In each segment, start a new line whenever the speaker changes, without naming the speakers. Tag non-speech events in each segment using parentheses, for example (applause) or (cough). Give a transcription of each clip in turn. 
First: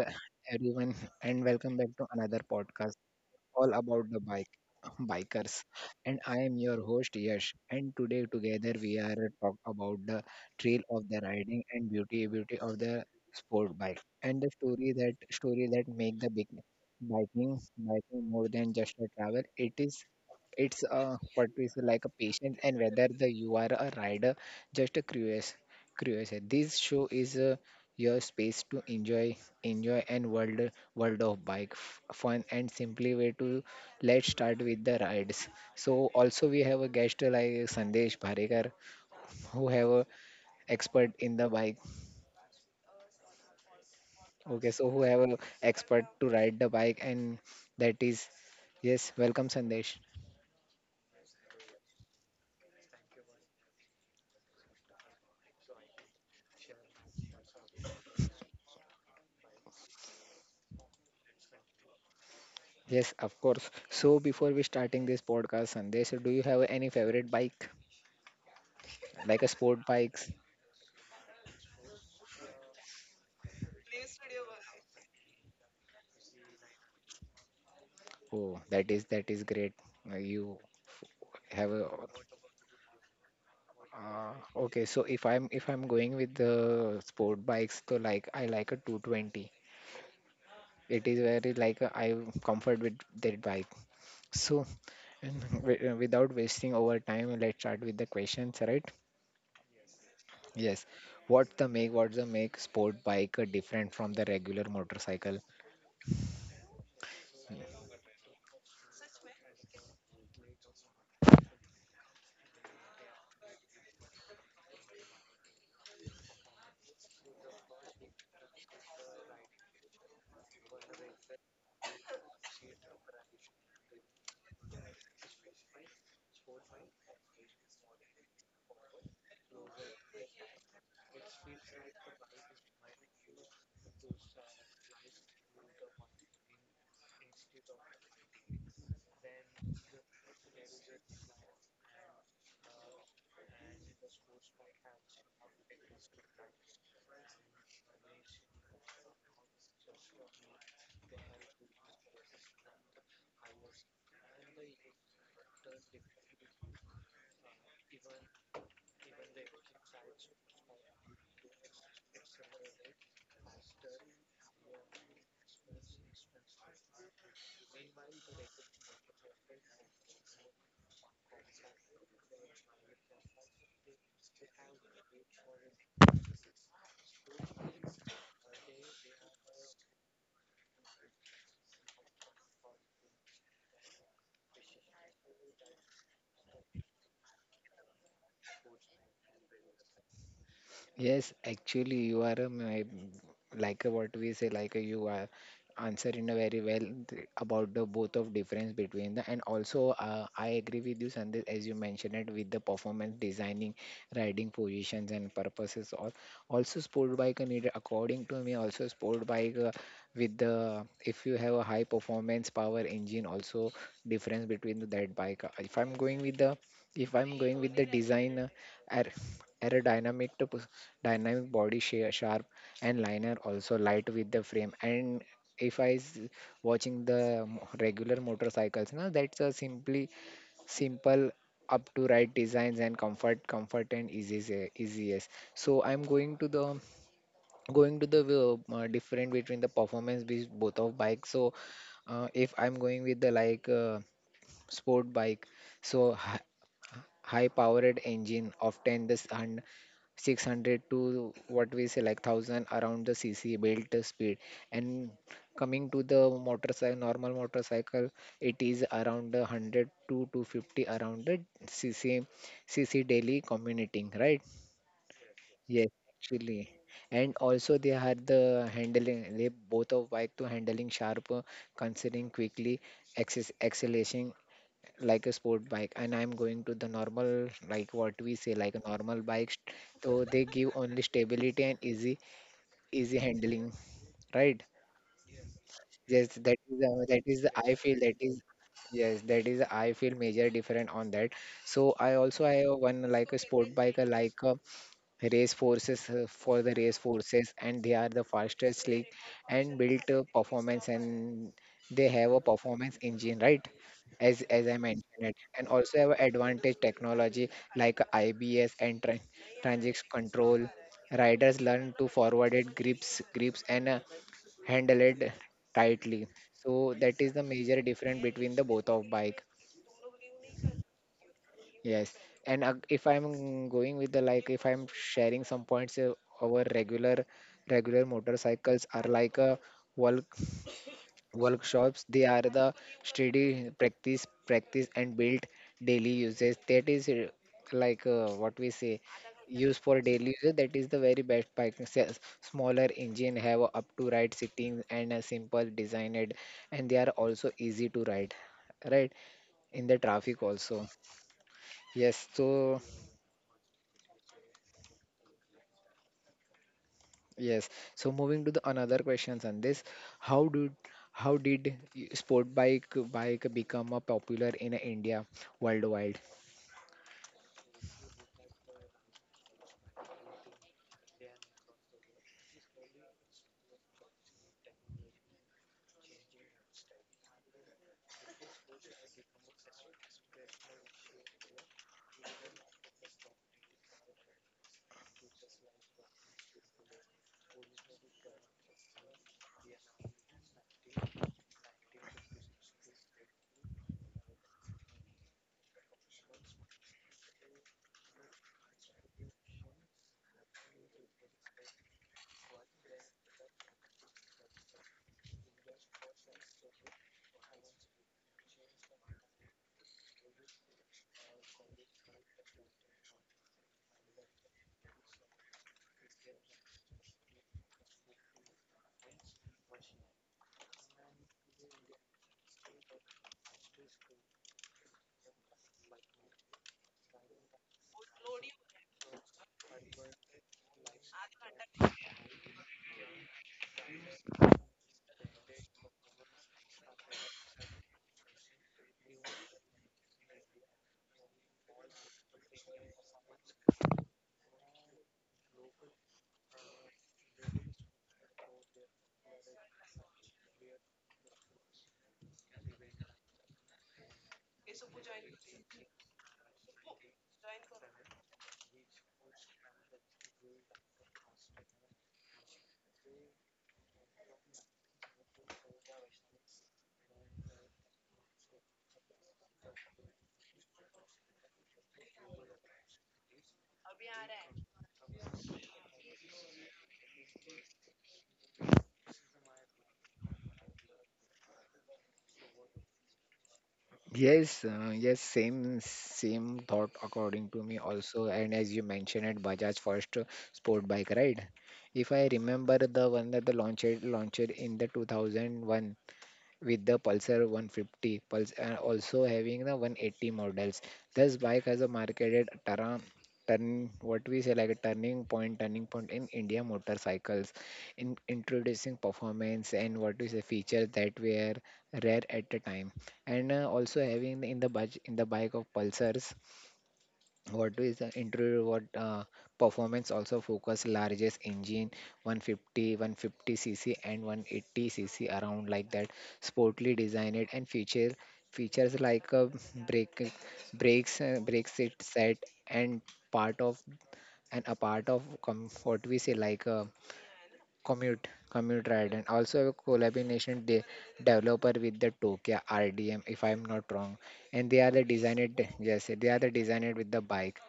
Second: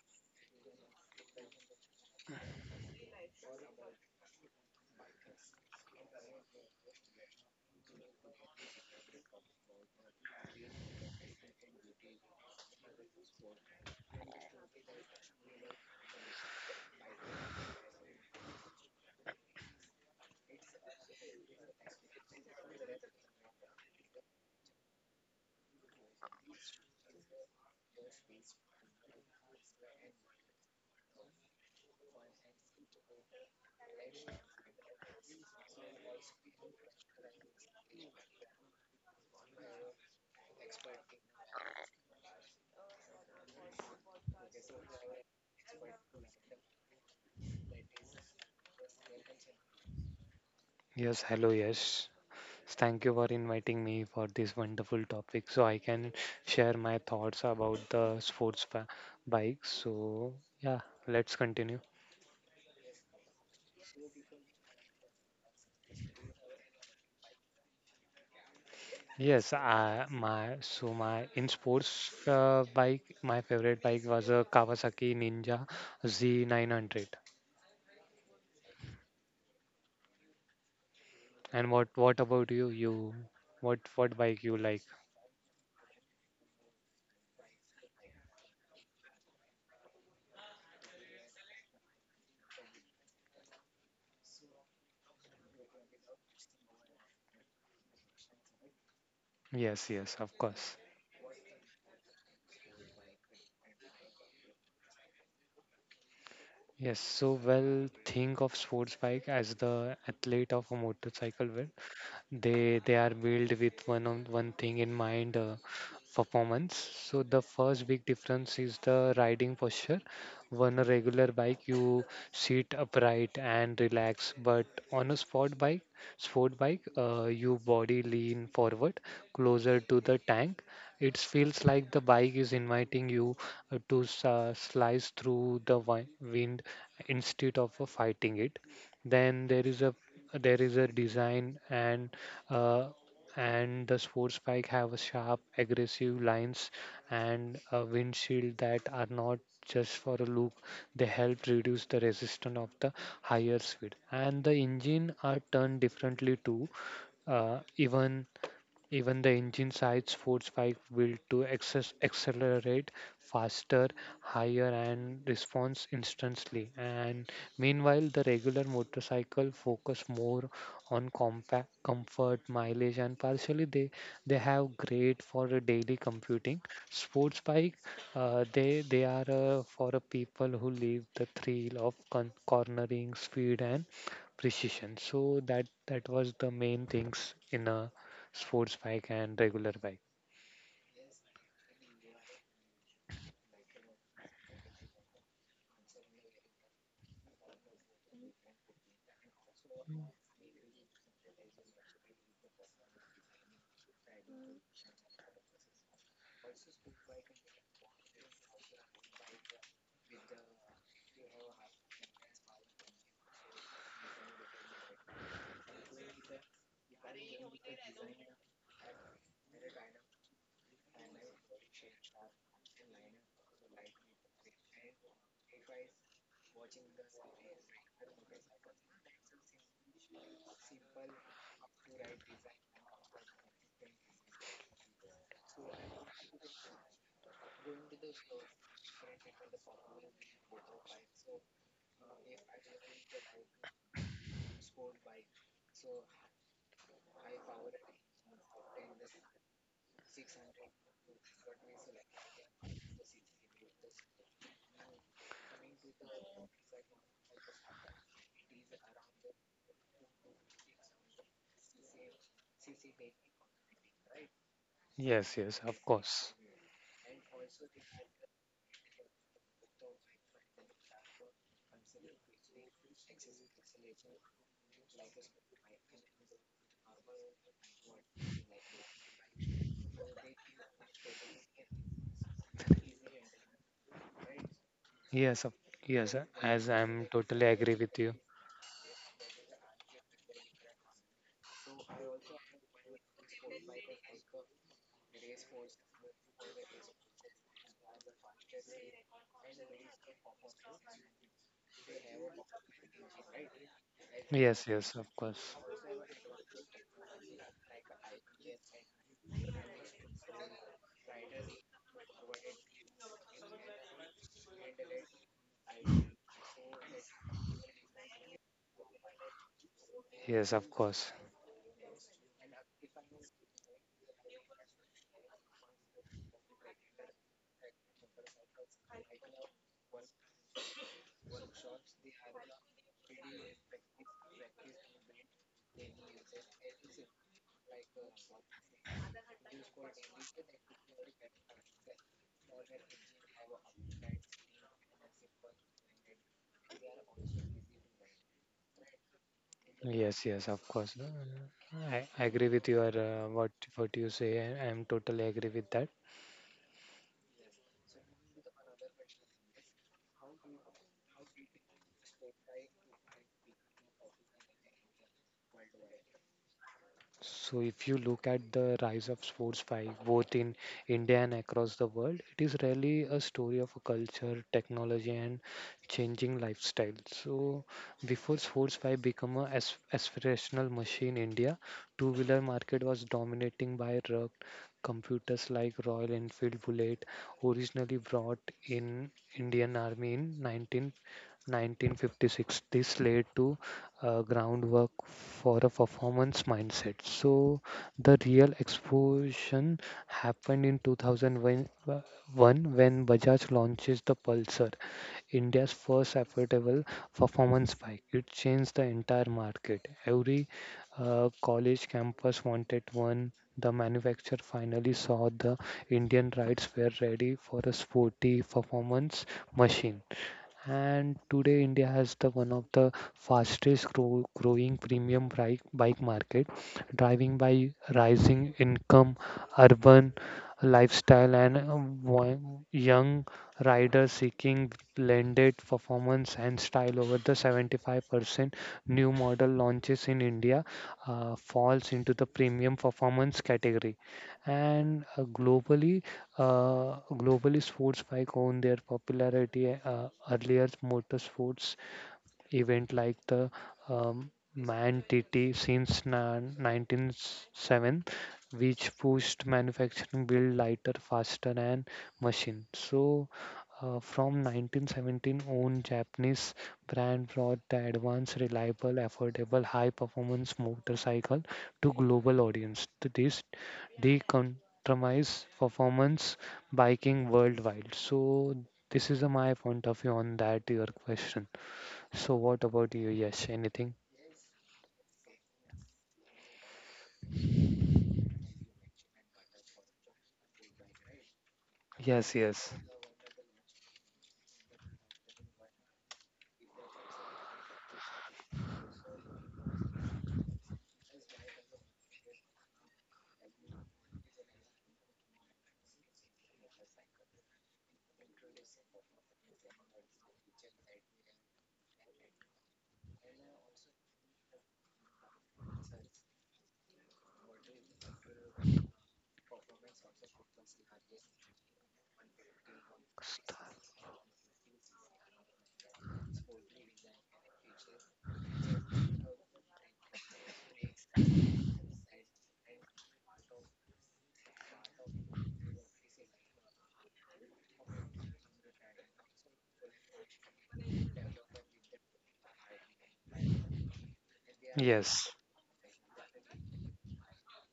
everyone, and welcome back to another podcast all about the bikers. And I am your host, Yash. And today, together, we are talk about the thrill of the riding and beauty of the sport bike, and the story that make the big biking biking more than just a travel. It's a, what we say, like a patient, and whether the you are a rider just a curious this show is your space to enjoy and world of bike fun and simply way to let's start with the rides. So also we have a guest like Sandesh Bharekar who have a expert in the bike. Okay, so who have a expert to ride the bike, and that is yes, welcome Sandesh.
Yes, hello, yes. Thank you for inviting me for this wonderful topic so I can share my thoughts about the bike. Yeah, let's continue.
Yes, of course. So before we starting this podcast, Sandesh, do you have any favorite bike,
Yes,
like a sport
I,
bikes?
my so my in sports bike, my favorite bike was a Kawasaki Ninja Z900.
Oh, that is great. You
And
have
what
a.
what about you? What
Uh,
bike you like?
okay, so if I'm going with the sport bikes, so like I like a 220. It is very like, I comfort with that bike. So, and (laughs) without wasting over time, let's start with the questions, right?
Yes, yes, of course.
Yes. What's the make sport bike different from the regular motorcycle?
Yes, think of sports bike as the athlete of a motorcycle will they are built with one thing in mind, performance. So the first big difference is the riding posture. On a regular bike you sit upright and relax, but on a sport bike your body lean forward closer to the tank. It feels like the bike is inviting you to slice through the wind instead of fighting it. Then there is a design, uh, and the sports bike have a sharp, aggressive lines and a windshield that are not just for a look. They help reduce the resistance of the higher speed. And the engine are turned differently too. Uh, even even the engine size, sports bike built to accelerate faster, higher, and responds instantly. And meanwhile, the regular motorcycle focus more on compact comfort, mileage, and partially they have great for a daily computing. Sports bike, they are for a people who live the thrill of cornering speed and precision. So that was the main things in a sports bike and regular bike.
Yes, actually, you are like a, what we say, like a, you are answering a very well about the both of difference between the, and also I agree with you, Sandeep, as you mentioned it with the performance designing, riding positions and purposes. All also sport bike are needed according to me. Also sport bike, with the, if you have a high performance power engine, also difference between that bike. If I'm going with the if I'm going with the design, aer- aerodynamic to push dynamic body shape, sharp and liner, also light with the frame, and if I s- watching the regular motorcycles. Now that's a simply simple up to right designs, and comfort and easy, easiest. So I'm going to the different between the performance with both of bikes. So, if I'm going with the, like, sport bike, so high-powered engine, often the 600 to what we say like 1000 around the cc, built speed. And coming to the motorcycle, normal motorcycle, it is around the 100 to 250 around the cc cc, daily commuting, right?
Yes, yes, of
Yes,
course.
actually. And also they had the handling, they both of bike, to handling sharp, considering quickly, access acceleration, like a sport bike. And I'm going to the normal, like, what we say, like a normal bike, so they give only stability and easy handling, right?
Yes, of, yes.
Yes,
As
that is,
I'm
that
totally
is the,
agree
I
with
feel,
you.
that is, yes, that is, I feel major different on that. So I also, I have one like a sport bike, like, race forces, for the race forces, and they are the fastest slick and built performance, and they have a performance engine, right? as
Yes,
as I
yes, of
mentioned it,
course.
and also have advantage technology like IBS and transit control. Riders learn to forward it, grips and handle it tightly. So that is the major difference between the both of bike.
Yes, of course.
Yes, and if I'm going with the, like, if I'm sharing some points, our regular motorcycles are like a work workshops. They are the steady practice and build daily uses. That is, like, what we say, use for daily use. That is the very best bike. Smaller engine have up to right sitting and a simple designed, and they are also easy to ride, right? In
Yes,
the
yes, of
traffic
course. Uh,
also.
I, I agree with
Yes,
your, uh,
so.
what what you say. I'm totally agree with that.
Yes. So moving to the another questions on this, how do how did sport bike become a popular in India worldwide?
So if you look at the rise of sports five, both in India and across the world, it is really a story of a culture, technology, and changing lifestyle. So before sports five become a aspirational machine, India two-wheeler market was dominating by rugged computers like Royal Enfield Bullet, originally brought in Indian Army in 19 1956. This led to groundwork for a performance mindset. So the real explosion happened in 2001 when Bajaj launches the Pulsar, India's first affordable performance bike. It changed the entire market. Every college campus wanted one. The manufacturer finally saw the Indian rides were ready for a sporty performance machine. And today India has the one of the fastest growing premium bike market, driving by rising income, urban lifestyle, and young riders seeking blended performance and style. Over the 75% new model launches in India falls into the premium performance category. And uh, globally, uh, globally sports bike own their popularity. Earlier, motorsports event like the Man TT since 1907, which pushed manufacturing build lighter, faster, and machine. So, from 1917 on, Japanese brand brought the advanced, reliable, affordable, high-performance motorcycle to global audience. This decompromise performance biking worldwide. So, this is my point of view on that, your question. So what about you? Yes. Anything?
Yes, same thought according to me also. And as you mentioned it, Bajaj first sport bike, right? If
Yes,
I
yes.
remember, the one that the launched in the 2001 with the Pulsar 150 Pulse, and also having the 180 models. This bike has a marketed turn, what we say like a turning point in India motorcycles, in introducing performance and what is the features that were rare at the time. And also having in the budget, in the bike of Pulsars, what is the interior, what, performance, also focus largest engine, 150 150 cc and 180 cc around, like that, sportly designed, and features like a brake brakes, brake set, and part of and a part of comfort, we say like a commute ride, and also a collaboration developer with the Tokyo RDM, if I'm not wrong, and they are the
Yes,
designer. Yes, they are the designer with the bike.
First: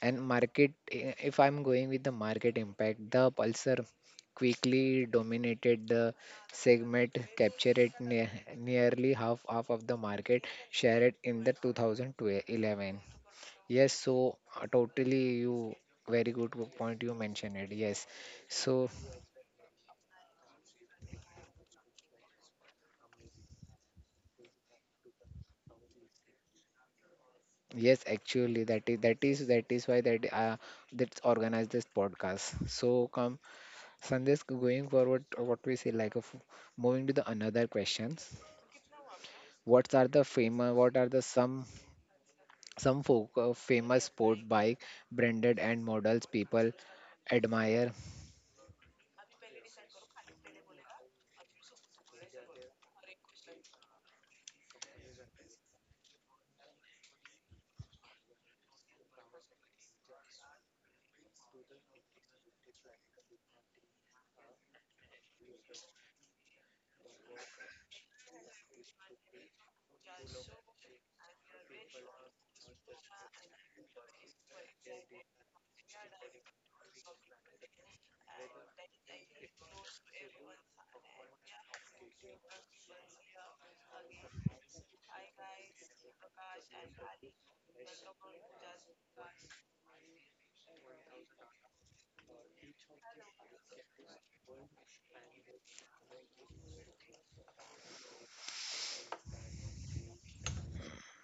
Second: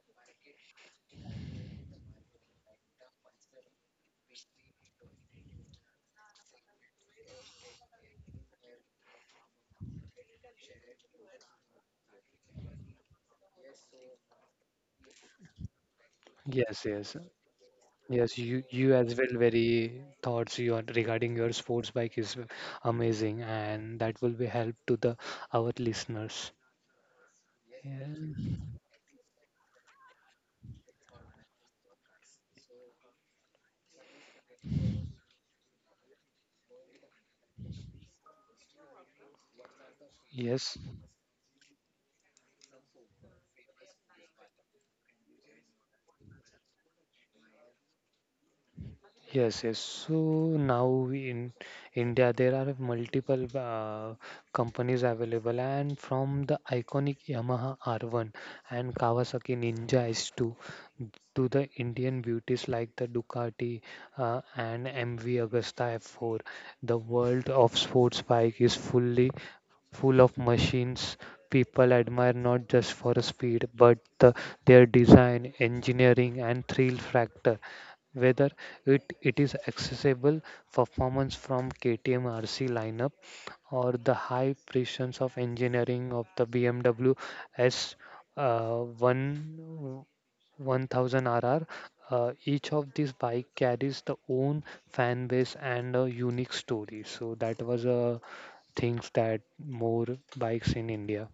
And market, if I'm going with the market impact, the Pulsar quickly dominated the segment, captured it nearly half of the market share it in the 2011. Yes, so, totally you very good
yes,
point you
yes.
mentioned it, yes.
Yes, you
So,
you as well very thoughts you are regarding your sports bike is amazing and that will be help to the our listeners.
yes,
Yeah.
actually, that is why that's organized this podcast. So come, Sandesh, going forward, what we say like, of moving to the another questions. What are the
Yes.
famous? What are the some famous sport bike branded and models people admire?
Yes, yes. So now in India, there are multiple companies available, and from the iconic Yamaha R1 and Kawasaki Ninja S2 to the Indian beauties like the Ducati and MV Agusta F4, the world of sports bike is full of machines people admire not just for speed but their design, engineering, and thrill factor. Whether it is accessible performance from KTM RC lineup or the high precisions of engineering of the BMW S uh, 1 1000 RR. Each of these bike carries the own fan base and a unique story. So that was a things that more bikes in India.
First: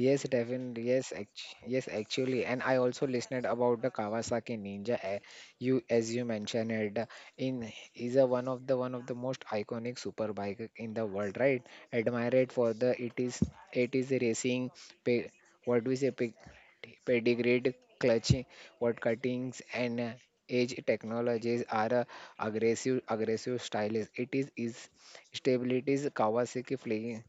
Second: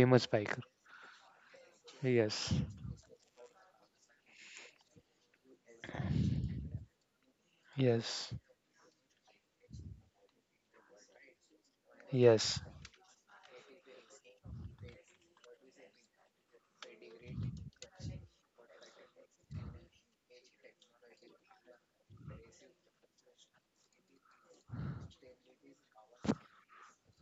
Yes,
biker.
Devin. Yes, actually,
Yes.
and I also listened about the Kawasaki Ninja. You, as you mentioned it, in is a
Yes.
one of the most iconic superbike in the world, right? Admired
Yes.
for the, it is a racing, pe, what we say, pedigreed clutching, what cuttings, and edge technologies are aggressive styles. It is stabilities Kawasaki flying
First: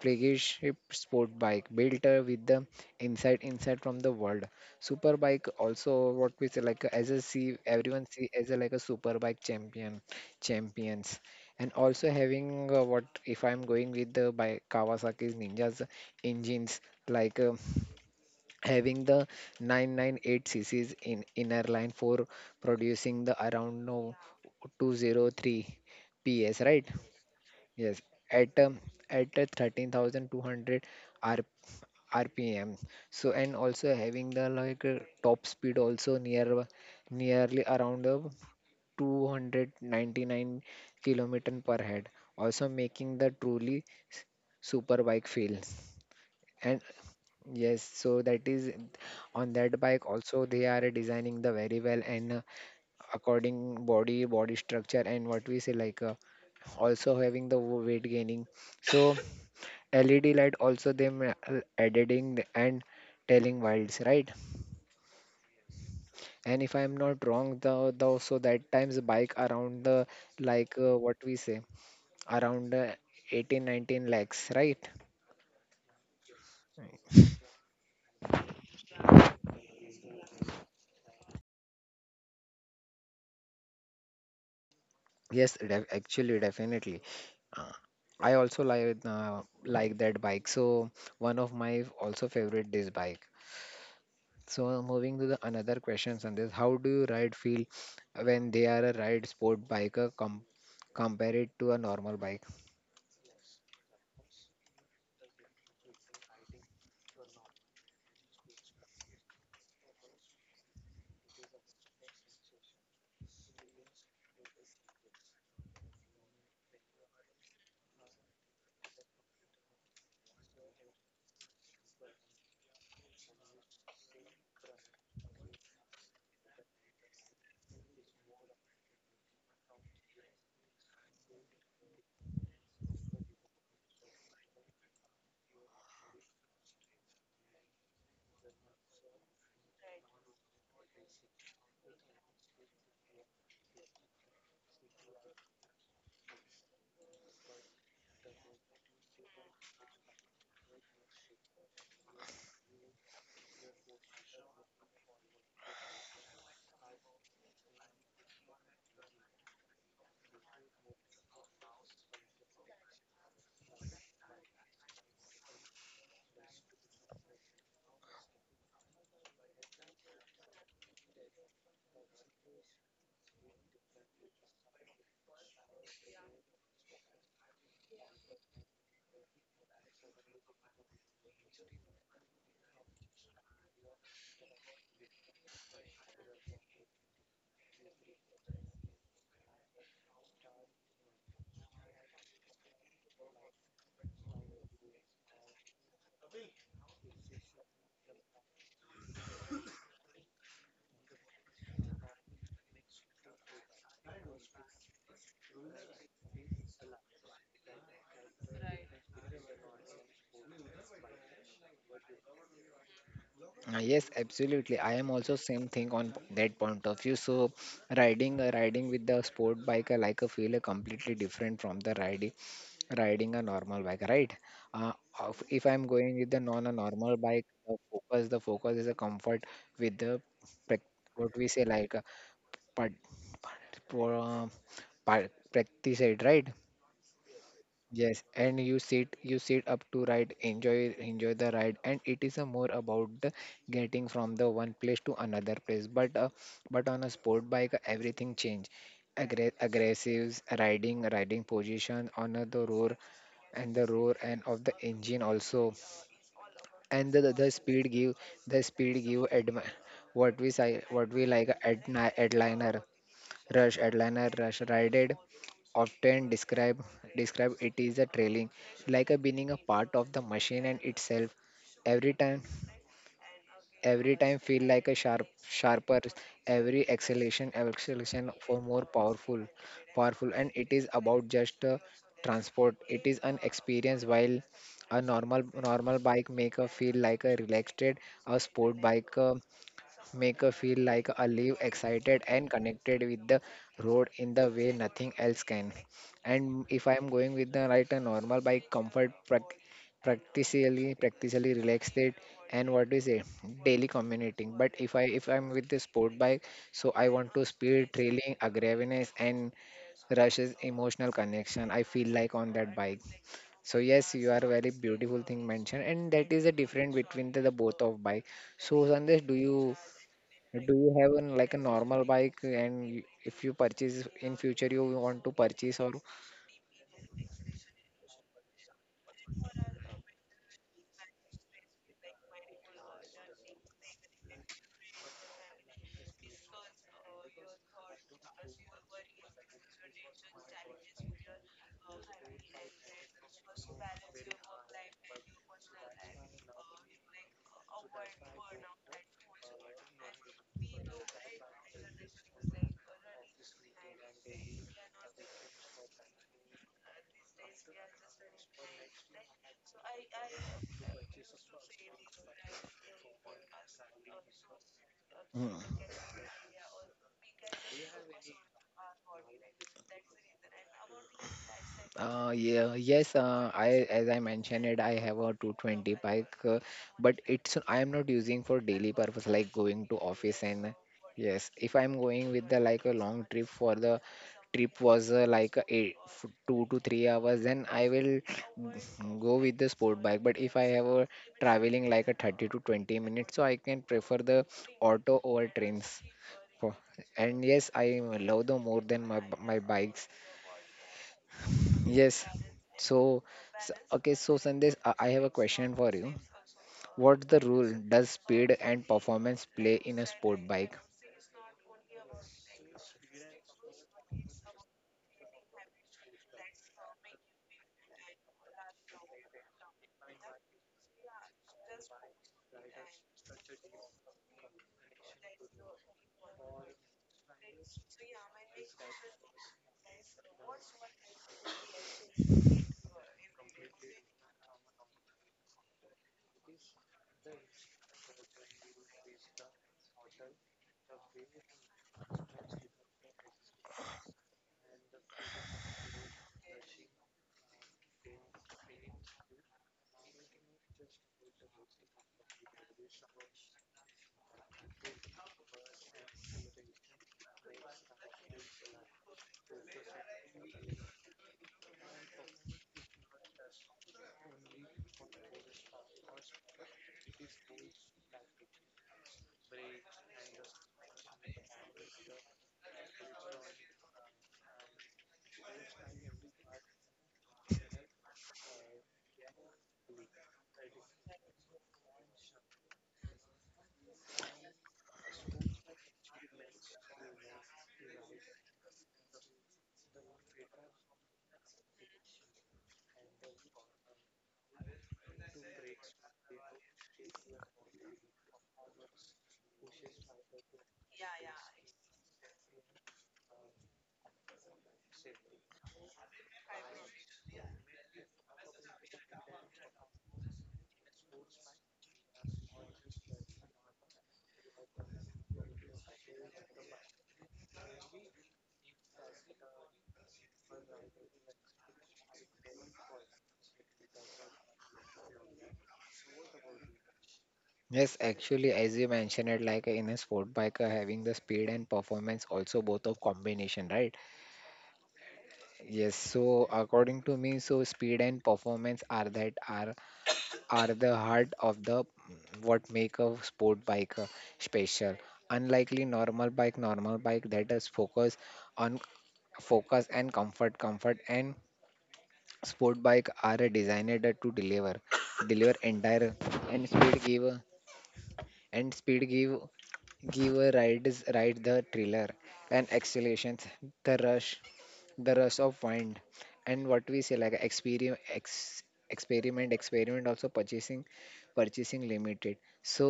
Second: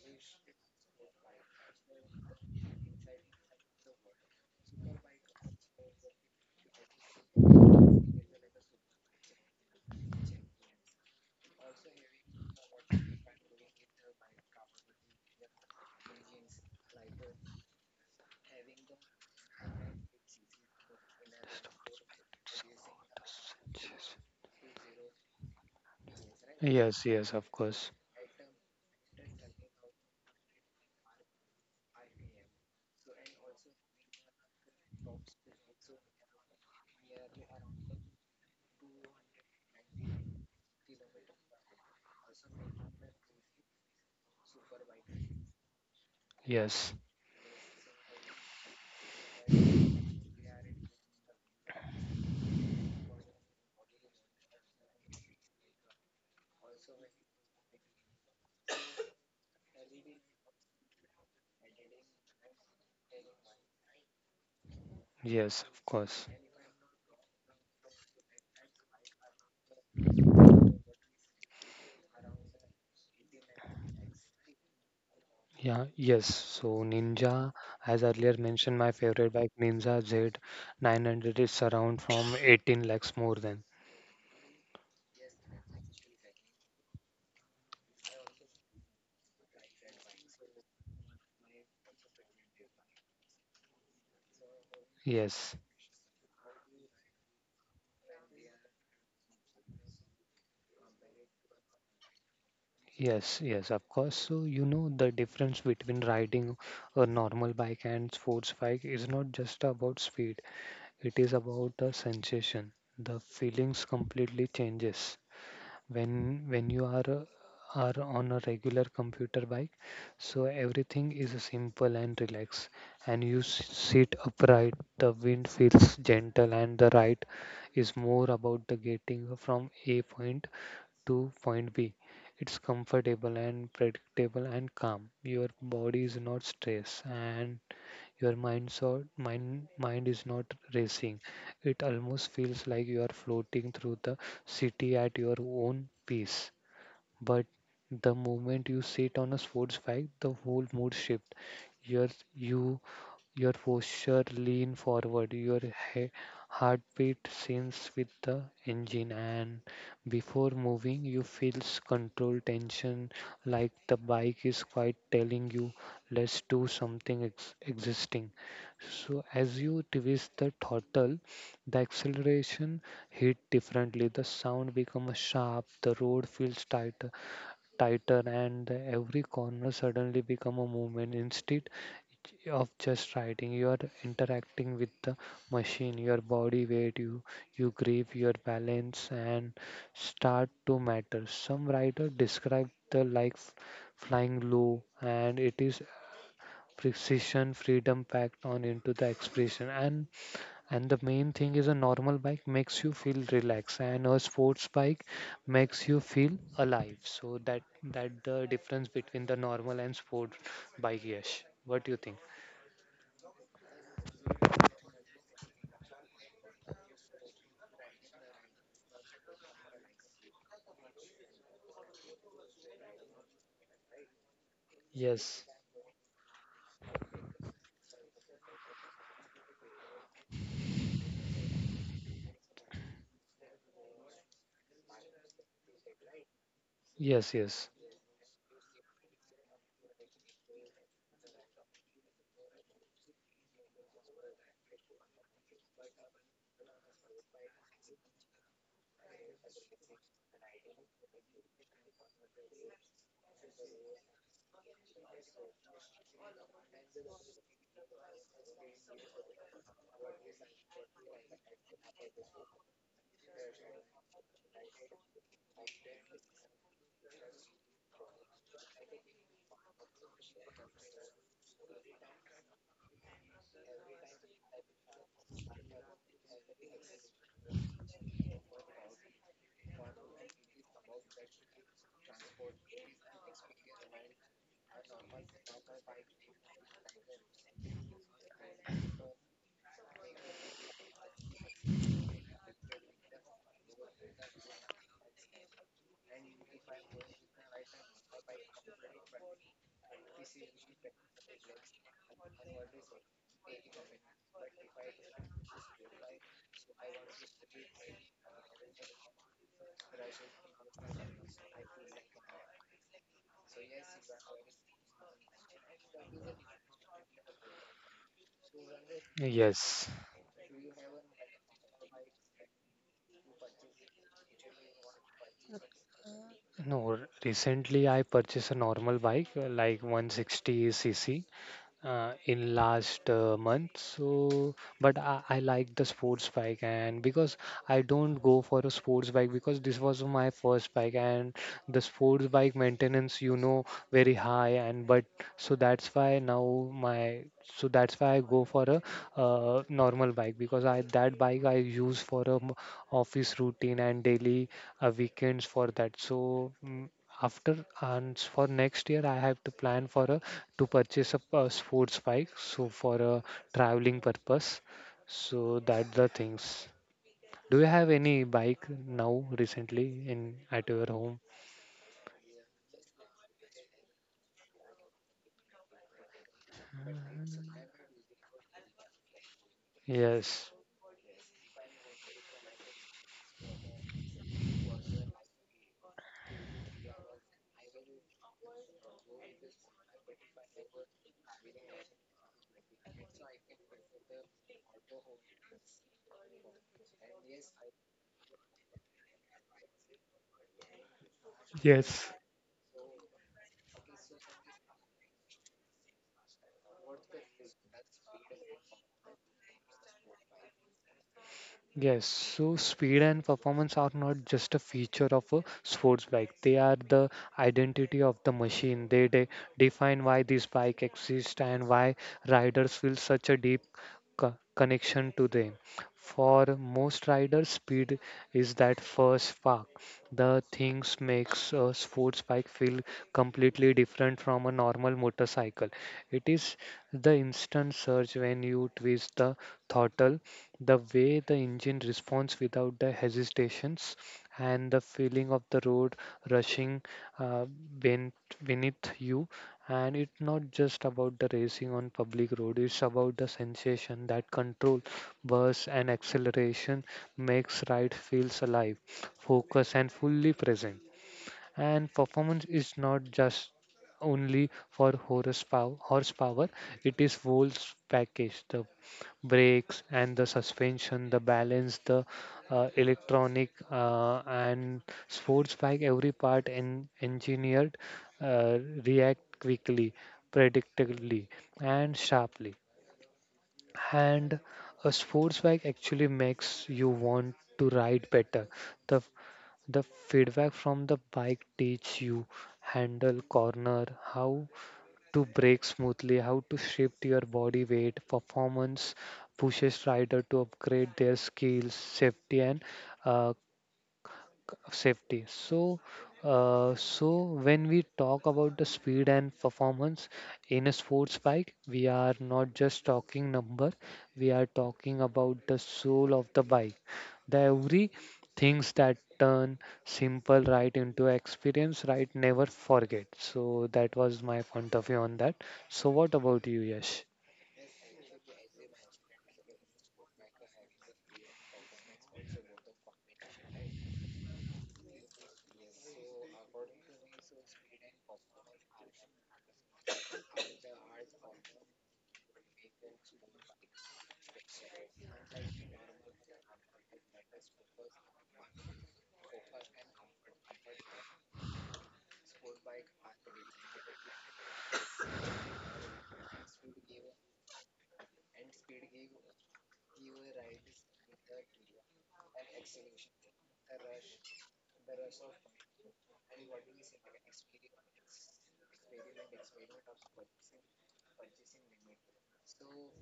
flagship sport bike, built with the inside from the world. Super bike also, what we say, like, as a see everyone see as a like a super bike champions. And also having, what, if I'm going with the by Kawasaki's Ninja's engines, like, having the 998 cc's in inner line for producing the around, no, 203 ps, right?
Yes. Yes. Yes. Of course.
Yes, at um, at 13,200 R RPM. So, and also having the, like, top speed also, nearly around 299 kilometer per head, also making the truly super bike feel. And
Yes.
yes, so that is, on that bike also they are designing the very well, and according body structure, and what we say, like, also having the weight gaining. So. LED light also them, editing and telling wilds, right?
Yes. Of course.
And if I'm not wrong, the so that times bike around the, like, what we say, around, 18 19 lakhs, right?
Yeah, yes. So Ninja, as earlier mentioned, my favorite bike Ninja Z900 is around from 18 lakhs more than.
Yes, actually definitely, uh, I also like, like that bike, so one of my also favorite this bike. So, moving to the
Yes,
another questions on this, how do you ride feel when they are a ride sport bike, compare to a normal bike?
yes, yes, of course. So you know the difference between riding a normal bike and sports bike is not just about speed. It is about the sensation. The feelings completely changes. When you are on a regular computer bike, so everything is simple and relaxed, and you sit upright. The wind feels gentle and the ride is more about the getting from a point to point B. It's comfortable and predictable and calm. Your body is not stressed and your mind or mind mind is not racing. It almost feels like you are floating through the city at your own pace. But the moment you sit on a sports bike, the whole mood shift. Your you your posture lean forward, your he- heartbeat syncs with the engine, and before moving, you feels controlled tension like the bike is quite telling you, let's do something existing. So, as you twist the throttle, the acceleration hit differently. The sound becomes sharp, the road feels tighter, and every corner suddenly become a movement. Instead of just writing, you are interacting with the machine. Your body weight, you grip your balance and start to matter. Some writer describe the like flying low, and it is precision freedom packed on into the expression. And the main thing is a normal bike makes you feel relaxed and a sports bike makes you feel alive. So that the difference between the normal and sport bike. Yes, what do you think?
Yes, absolutely. I am also same thing on that point of view. So riding, riding with the sport bike, I like a feel a completely different from the riding a normal bike, right? Uh,
Yes.
if I'm going with the non a normal bike, the focus is a comfort with the what we say, like a part, part, pro- uh, practice it, right?
Yes, yes,
Yes, and you sit up to ride, enjoy the ride, and it is a more about the getting from the one place to another place. But on a sport bike, everything change. Aggra Aggressives riding position, on the roar, and the roar, and of the engine also, and the speed give, the speed give admi- what we say, what we like, adliner. Rush Headliner Rush Rided, often describe it is a trailing, like a being a part of the machine and itself. Every time every time feel like a sharper, every acceleration for more powerful, and it is about just transport, it is an experience, while a normal bike make a feel like a relaxed, a sport bike make her feel like a live, excited and connected with the road in the way nothing else can. And if I am going with the right a normal bike, comfort practically relaxed it and what is it daily commuting. But if I'm with the sport bike, so I want to speed trailing aggressiveness and rushes emotional connection I feel like on that bike. So yes, you are very beautiful thing mentioned, and that is the difference between the both of bike. So Sandesh,
yes.
do you have an like a normal bike and if you purchase in future, you want to purchase or?
No, recently I purchased a normal bike, like 160 cc, in last month. So, but I like the sports bike. And because I don't go for a sports bike because this was my first bike, and the sports bike maintenance, you know, very high, and but so that's why now my so that's why I go for a normal bike, because I that bike I use for a office routine and daily weekends for that. So. After, and for next year, I have to plan for a to purchase a sports bike, so for a traveling purpose. So
Hmm.
that the things. Do you have any bike now recently in at your home?
Yeah, yes, I as I mentioned it, I have a 220 bike, but it's I am not using for daily purpose like going to office
Yes.
and yes, if I'm going with the like a long trip for the trip was like a 2 to 3 hours, then I will go with the sport bike. But if I have a traveling like a 30 to 20 minutes, so I can prefer the auto over trains. For- And yes, I love the more than my my bikes.
Yes.
Yes. So, okay, so Sandesh, I have a question for you. What's the role does speed and performance play in a sport bike?
Yes, so speed and performance are not just a feature of a sports bike. They are the identity of the machine. They define why this bike exists and why riders feel such a deep connection to them. For most riders, speed is that first spark. The things makes a sports bike feel completely different from a normal motorcycle. It is the instant surge when you twist the throttle, the way the engine responds without the hesitations, and the feeling of the road rushing uh, ben- beneath you. And it's not just about the racing on public road, it's about the sensation that control burst, and acceleration makes ride feels alive, focused, and fully present. And performance is not just only for horsepower, it is whole package: the brakes and the suspension, the balance, the electronic, and sports bike, every part engineered uh, react quickly, predictably, and sharply. And a sports bike actually makes you want to ride better. The the feedback from the bike teach you handle corner, how to break smoothly, how to shift your body weight. Performance pushes rider to upgrade their skills, safety, and uh, of safety. So, when we talk about the speed and performance in a sports bike, we are not just talking number, we are talking about the soul of the bike. The every things that turn simple right into experience, right? Never forget. So that was my point of view on that. So what about you, Yash?
Yes, actually, as you mentioned it, like in a sport bike, having the speed and performance also both of combination, right? Yes, so according to me, so speed and performance are are the heart of the what make a sport bike special. Unlikely normal bike that is focused on focus and comfort and sport bike are designed to deliver entire and speed give give rides ride the thriller and accelerations, the rush, the rush of wind. And what we say like experiment ex, experiment experiment also purchasing purchasing limited. So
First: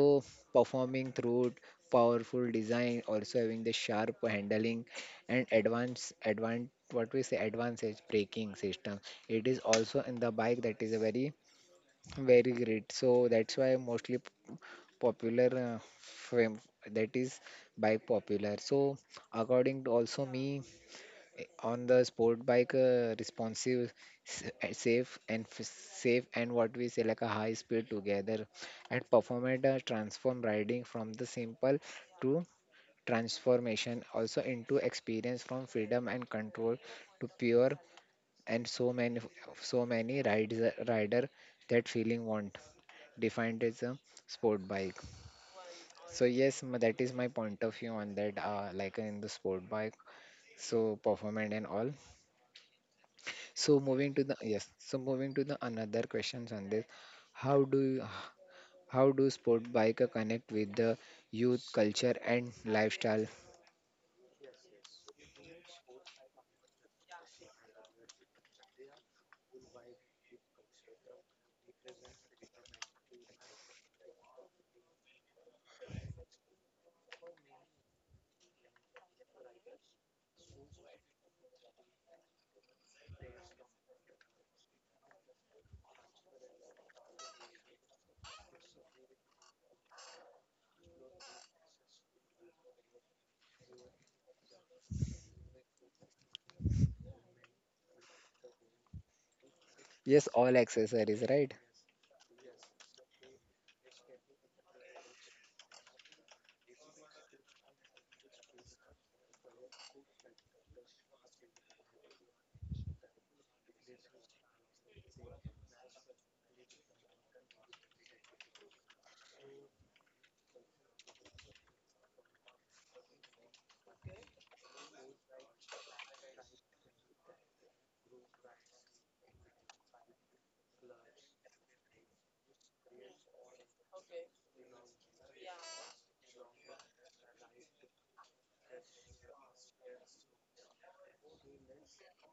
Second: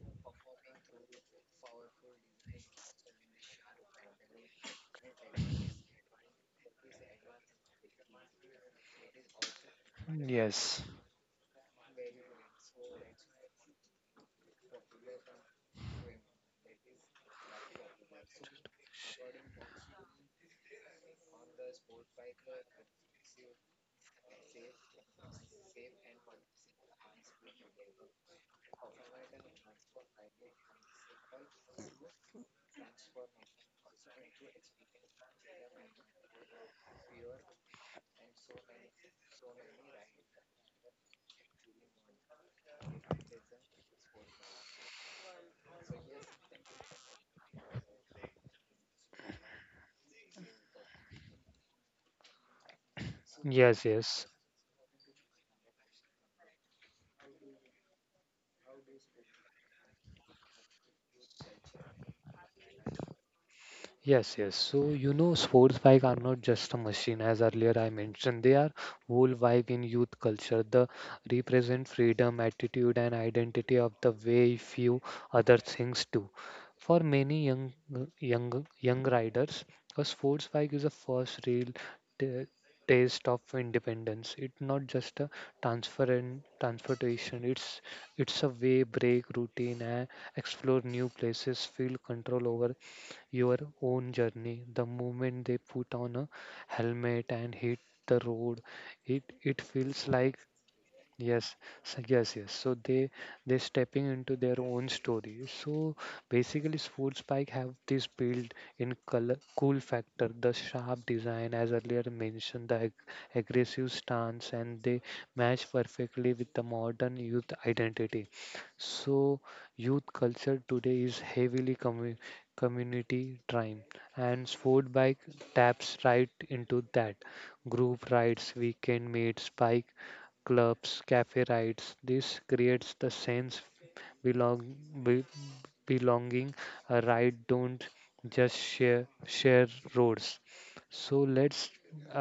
performing through powerful design also having the sharp handling and advanced what we say advanced edge braking system, it is also in the bike that
Yes.
is a very great. So that's why mostly popular, uh, fam- that is bike popular. So according to also me on the sport bike, responsive, safe and safe and what we say like a high speed together and perform it, transform riding from the simple to transformation also into experience from freedom and control to pure. And so many rides, rider that feeling want defined as a sport bike. So yes, that is my point of view on that, like in the sport bike, so performance and all. So
Yes,
moving to
yes.
the yes, so moving to the another questions on this, how do you, how do sport bike connect with the youth culture and lifestyle?
Yes, yes. So, you know, sports bike are not just a machine, as earlier I mentioned. They are whole vibe in youth culture. They represent freedom, attitude, and identity of the way few other things do. For many young riders, a sports bike is a first real t- taste of independence. It's not just a transfer and transportation. It's a way break routine and explore new places, feel control over your own journey. The moment they put on a helmet and hit the road, it feels
Yes,
like.
all accessories, right?
Yes, so yes, yes. So they stepping into their own story. So basically, sports bike have this built in color cool factor, the sharp design, as earlier mentioned, the aggressive stance, and they match perfectly with the modern youth identity. So youth culture today is heavily community driven, and sport bike taps right into that. Group rides, weekend meets, bike clubs, cafe rides. This creates the sense belong be, belonging. A ride don't just share roads. So let's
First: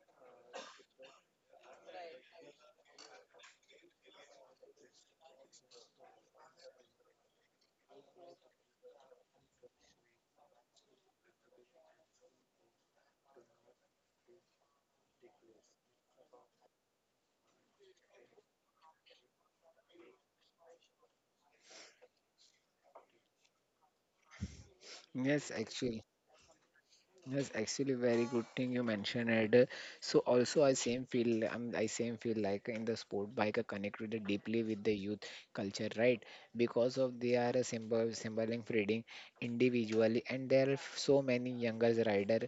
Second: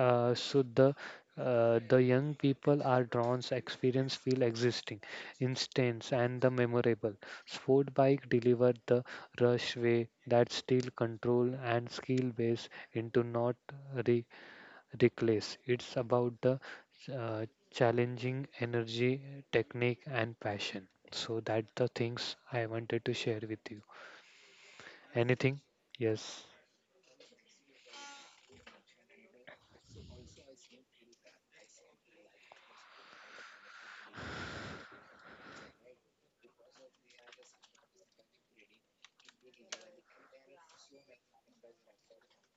so the young people are drawn experience feel existing instance and the memorable sport bike deliver the rush way that still control and skill base into not reckless. It's about the uh, challenging energy, technique, and passion. So that the things I wanted to share with you.
Yes,
Anything?
actually,
Yes.
yes, actually, very good thing you mentioned it. So also, I same feel like in the sport bike connect with the deeply with the youth culture, right? Because of they are a symbol, symboling freedom individually, and there are so many younger rider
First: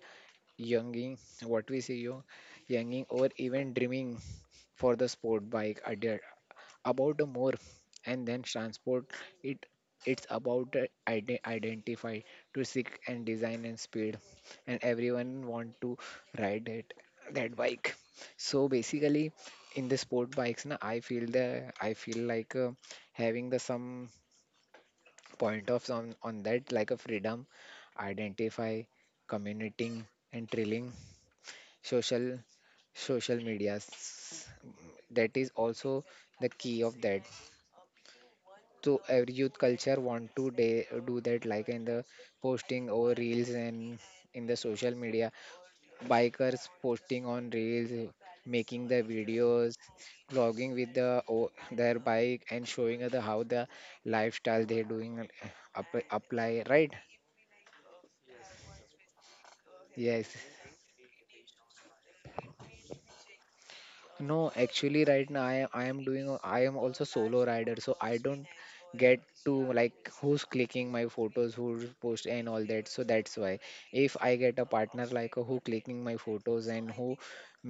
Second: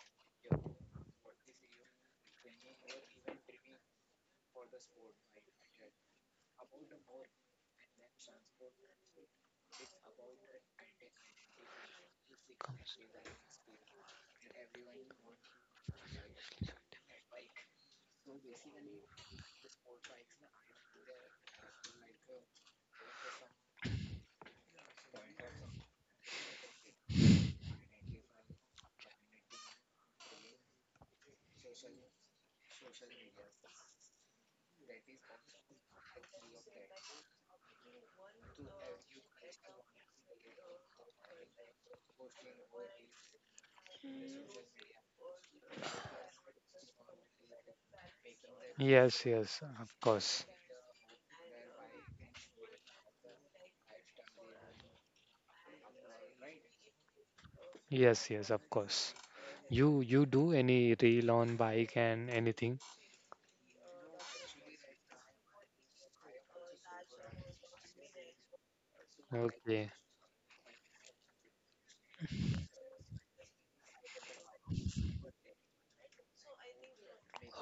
younging, what we see you, younging or even dreaming for the sport bike idea about the more and then transport it. It's about the identify to
Comes.
seek and design and speed, and everyone want to ride it that bike. So basically, in the sport bikes, na, I feel the I feel like having the some point of on that like a freedom, identify, commuting and trailing social social medias that is also the key of that. So every youth culture want to do that like in the posting or reels and in the social media, bikers posting on reels, making the
Yes, yes,
videos,
of course.
vlogging with the their bike and showing other how the lifestyle they're doing, apply right.
Yes, yes, of course. You
Yes.
you do any reel on bike and anything?
No, actually, right now I am doing I am also solo rider, so I don't get to
Okay.
like who's clicking my photos, who's post and all that. So that's why if I get a partner like who clicking my photos and who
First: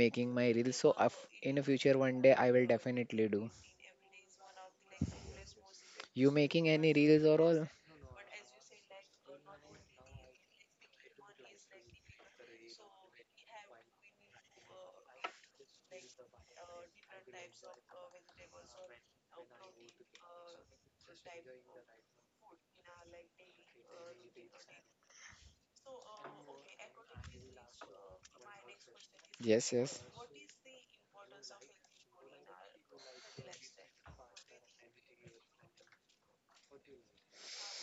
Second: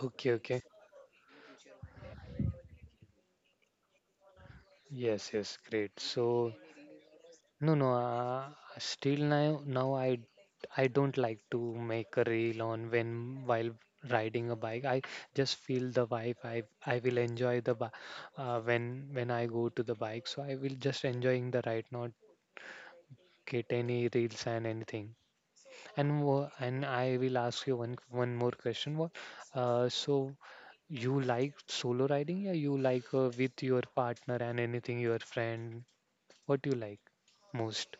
making
Okay,
my
okay.
reels, so in a future one day I will definitely do.
Yes, yes, great.
You
So
making any reels or all?
no, no. Still now, I I don't like to make a reel on when while riding a bike. I just feel the vibe. I will enjoy the when I go to the bike. So I will just enjoying the ride, not get any reels and anything. And and I will ask you one more question. What
Yes,
uh,
yes.
so you like solo riding? Yeah, you like with your partner and anything, your friend. What do you like most?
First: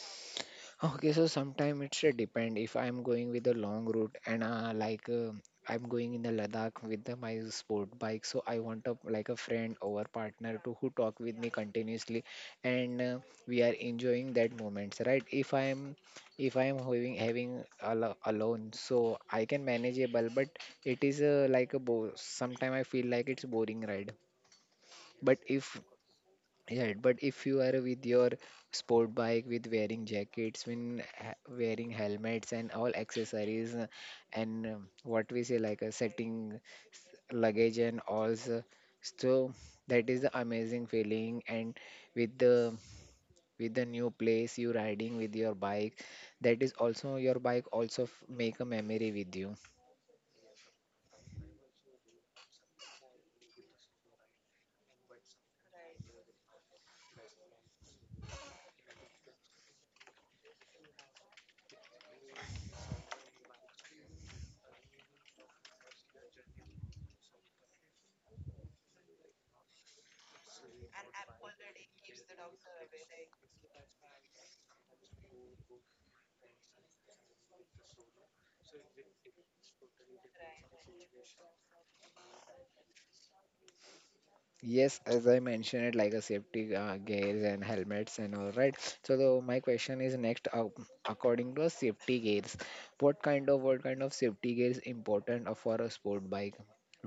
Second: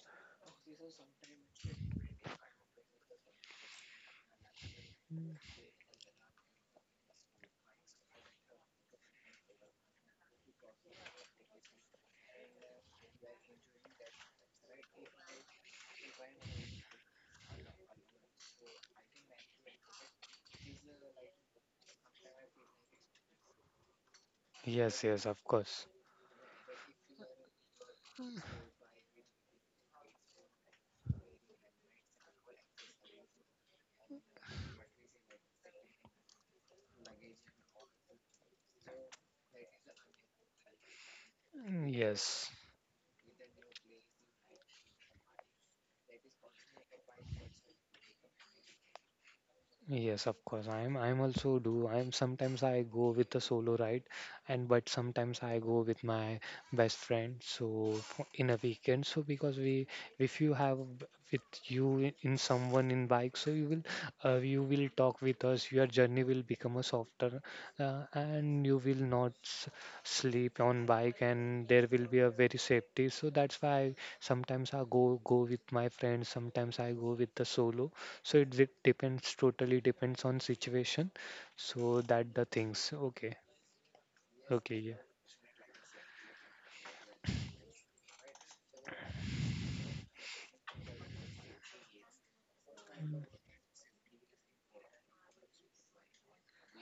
Okay, so sometime it's a depend if I'm going with a long route and like I'm going in the Ladakh with the, my sport bike, so I want a like a friend or partner to who talk with me continuously, and we are enjoying that moments, right? If I'm having alone, so I can manageable, but it is like a bo sometime I feel like it's boring ride.
Yes,
But
yes, of
if
course.
right, but if you are with your sport bike with wearing jackets, when wearing helmets and all accessories, and what we say like a setting luggage and all, so so that is the amazing feeling. And
Mm,
with the
yes.
with the new place you riding with your bike, that is also your bike also make a memory with you.
Yes, of course. I'm also do. I'm sometimes I go with a solo ride and but sometimes I go with my best friend. In a weekend, so because we if you have with you in someone in bike, so you will talk with us. Your journey will become a softer and you will not sleep on bike and there will be a very safety. So that's why sometimes I go with my friends. Sometimes I go with the solo so it depends totally depends on situation so that the things okay
Yes,
okay yeah
as I mentioned it, like a safety gears and helmets and all right. So the, my question is next, according to a safety gears, what kind of safety gears important for a sport bike?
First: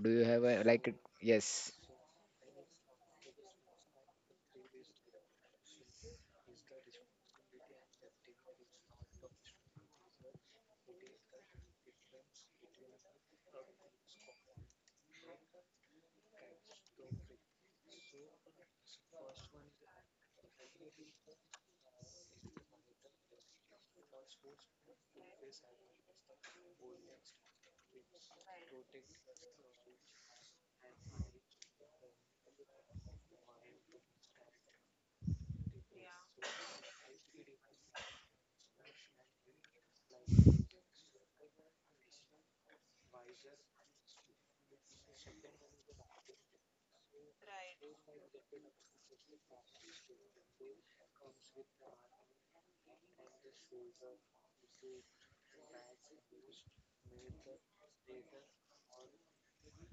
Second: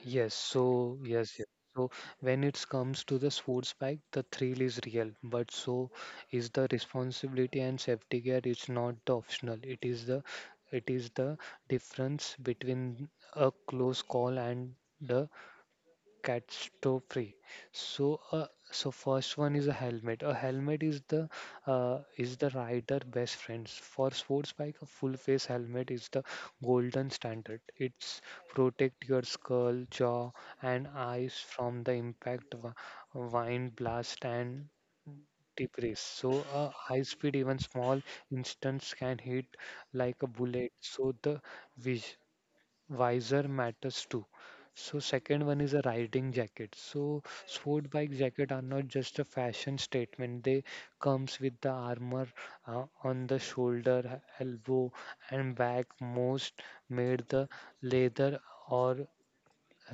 Do you
yes
have
so
a like?
yes, yes
Yes,
so when it comes to the sports bike the thrill is real but so is the responsibility and safety gear is not the optional it is the difference between a close call and the cats to free so so first one is a helmet is the rider best friends for sports bike a full face helmet is the golden standard it's protect your skull jaw and eyes from the impact wind blast and debris so a high speed even small instance can hit like a bullet so the vis- visor matters too. So second one is a riding jacket. So sport bike jacket are not just a fashion statement. They comes with the armor on the shoulder, elbow, and back. Most made the leather or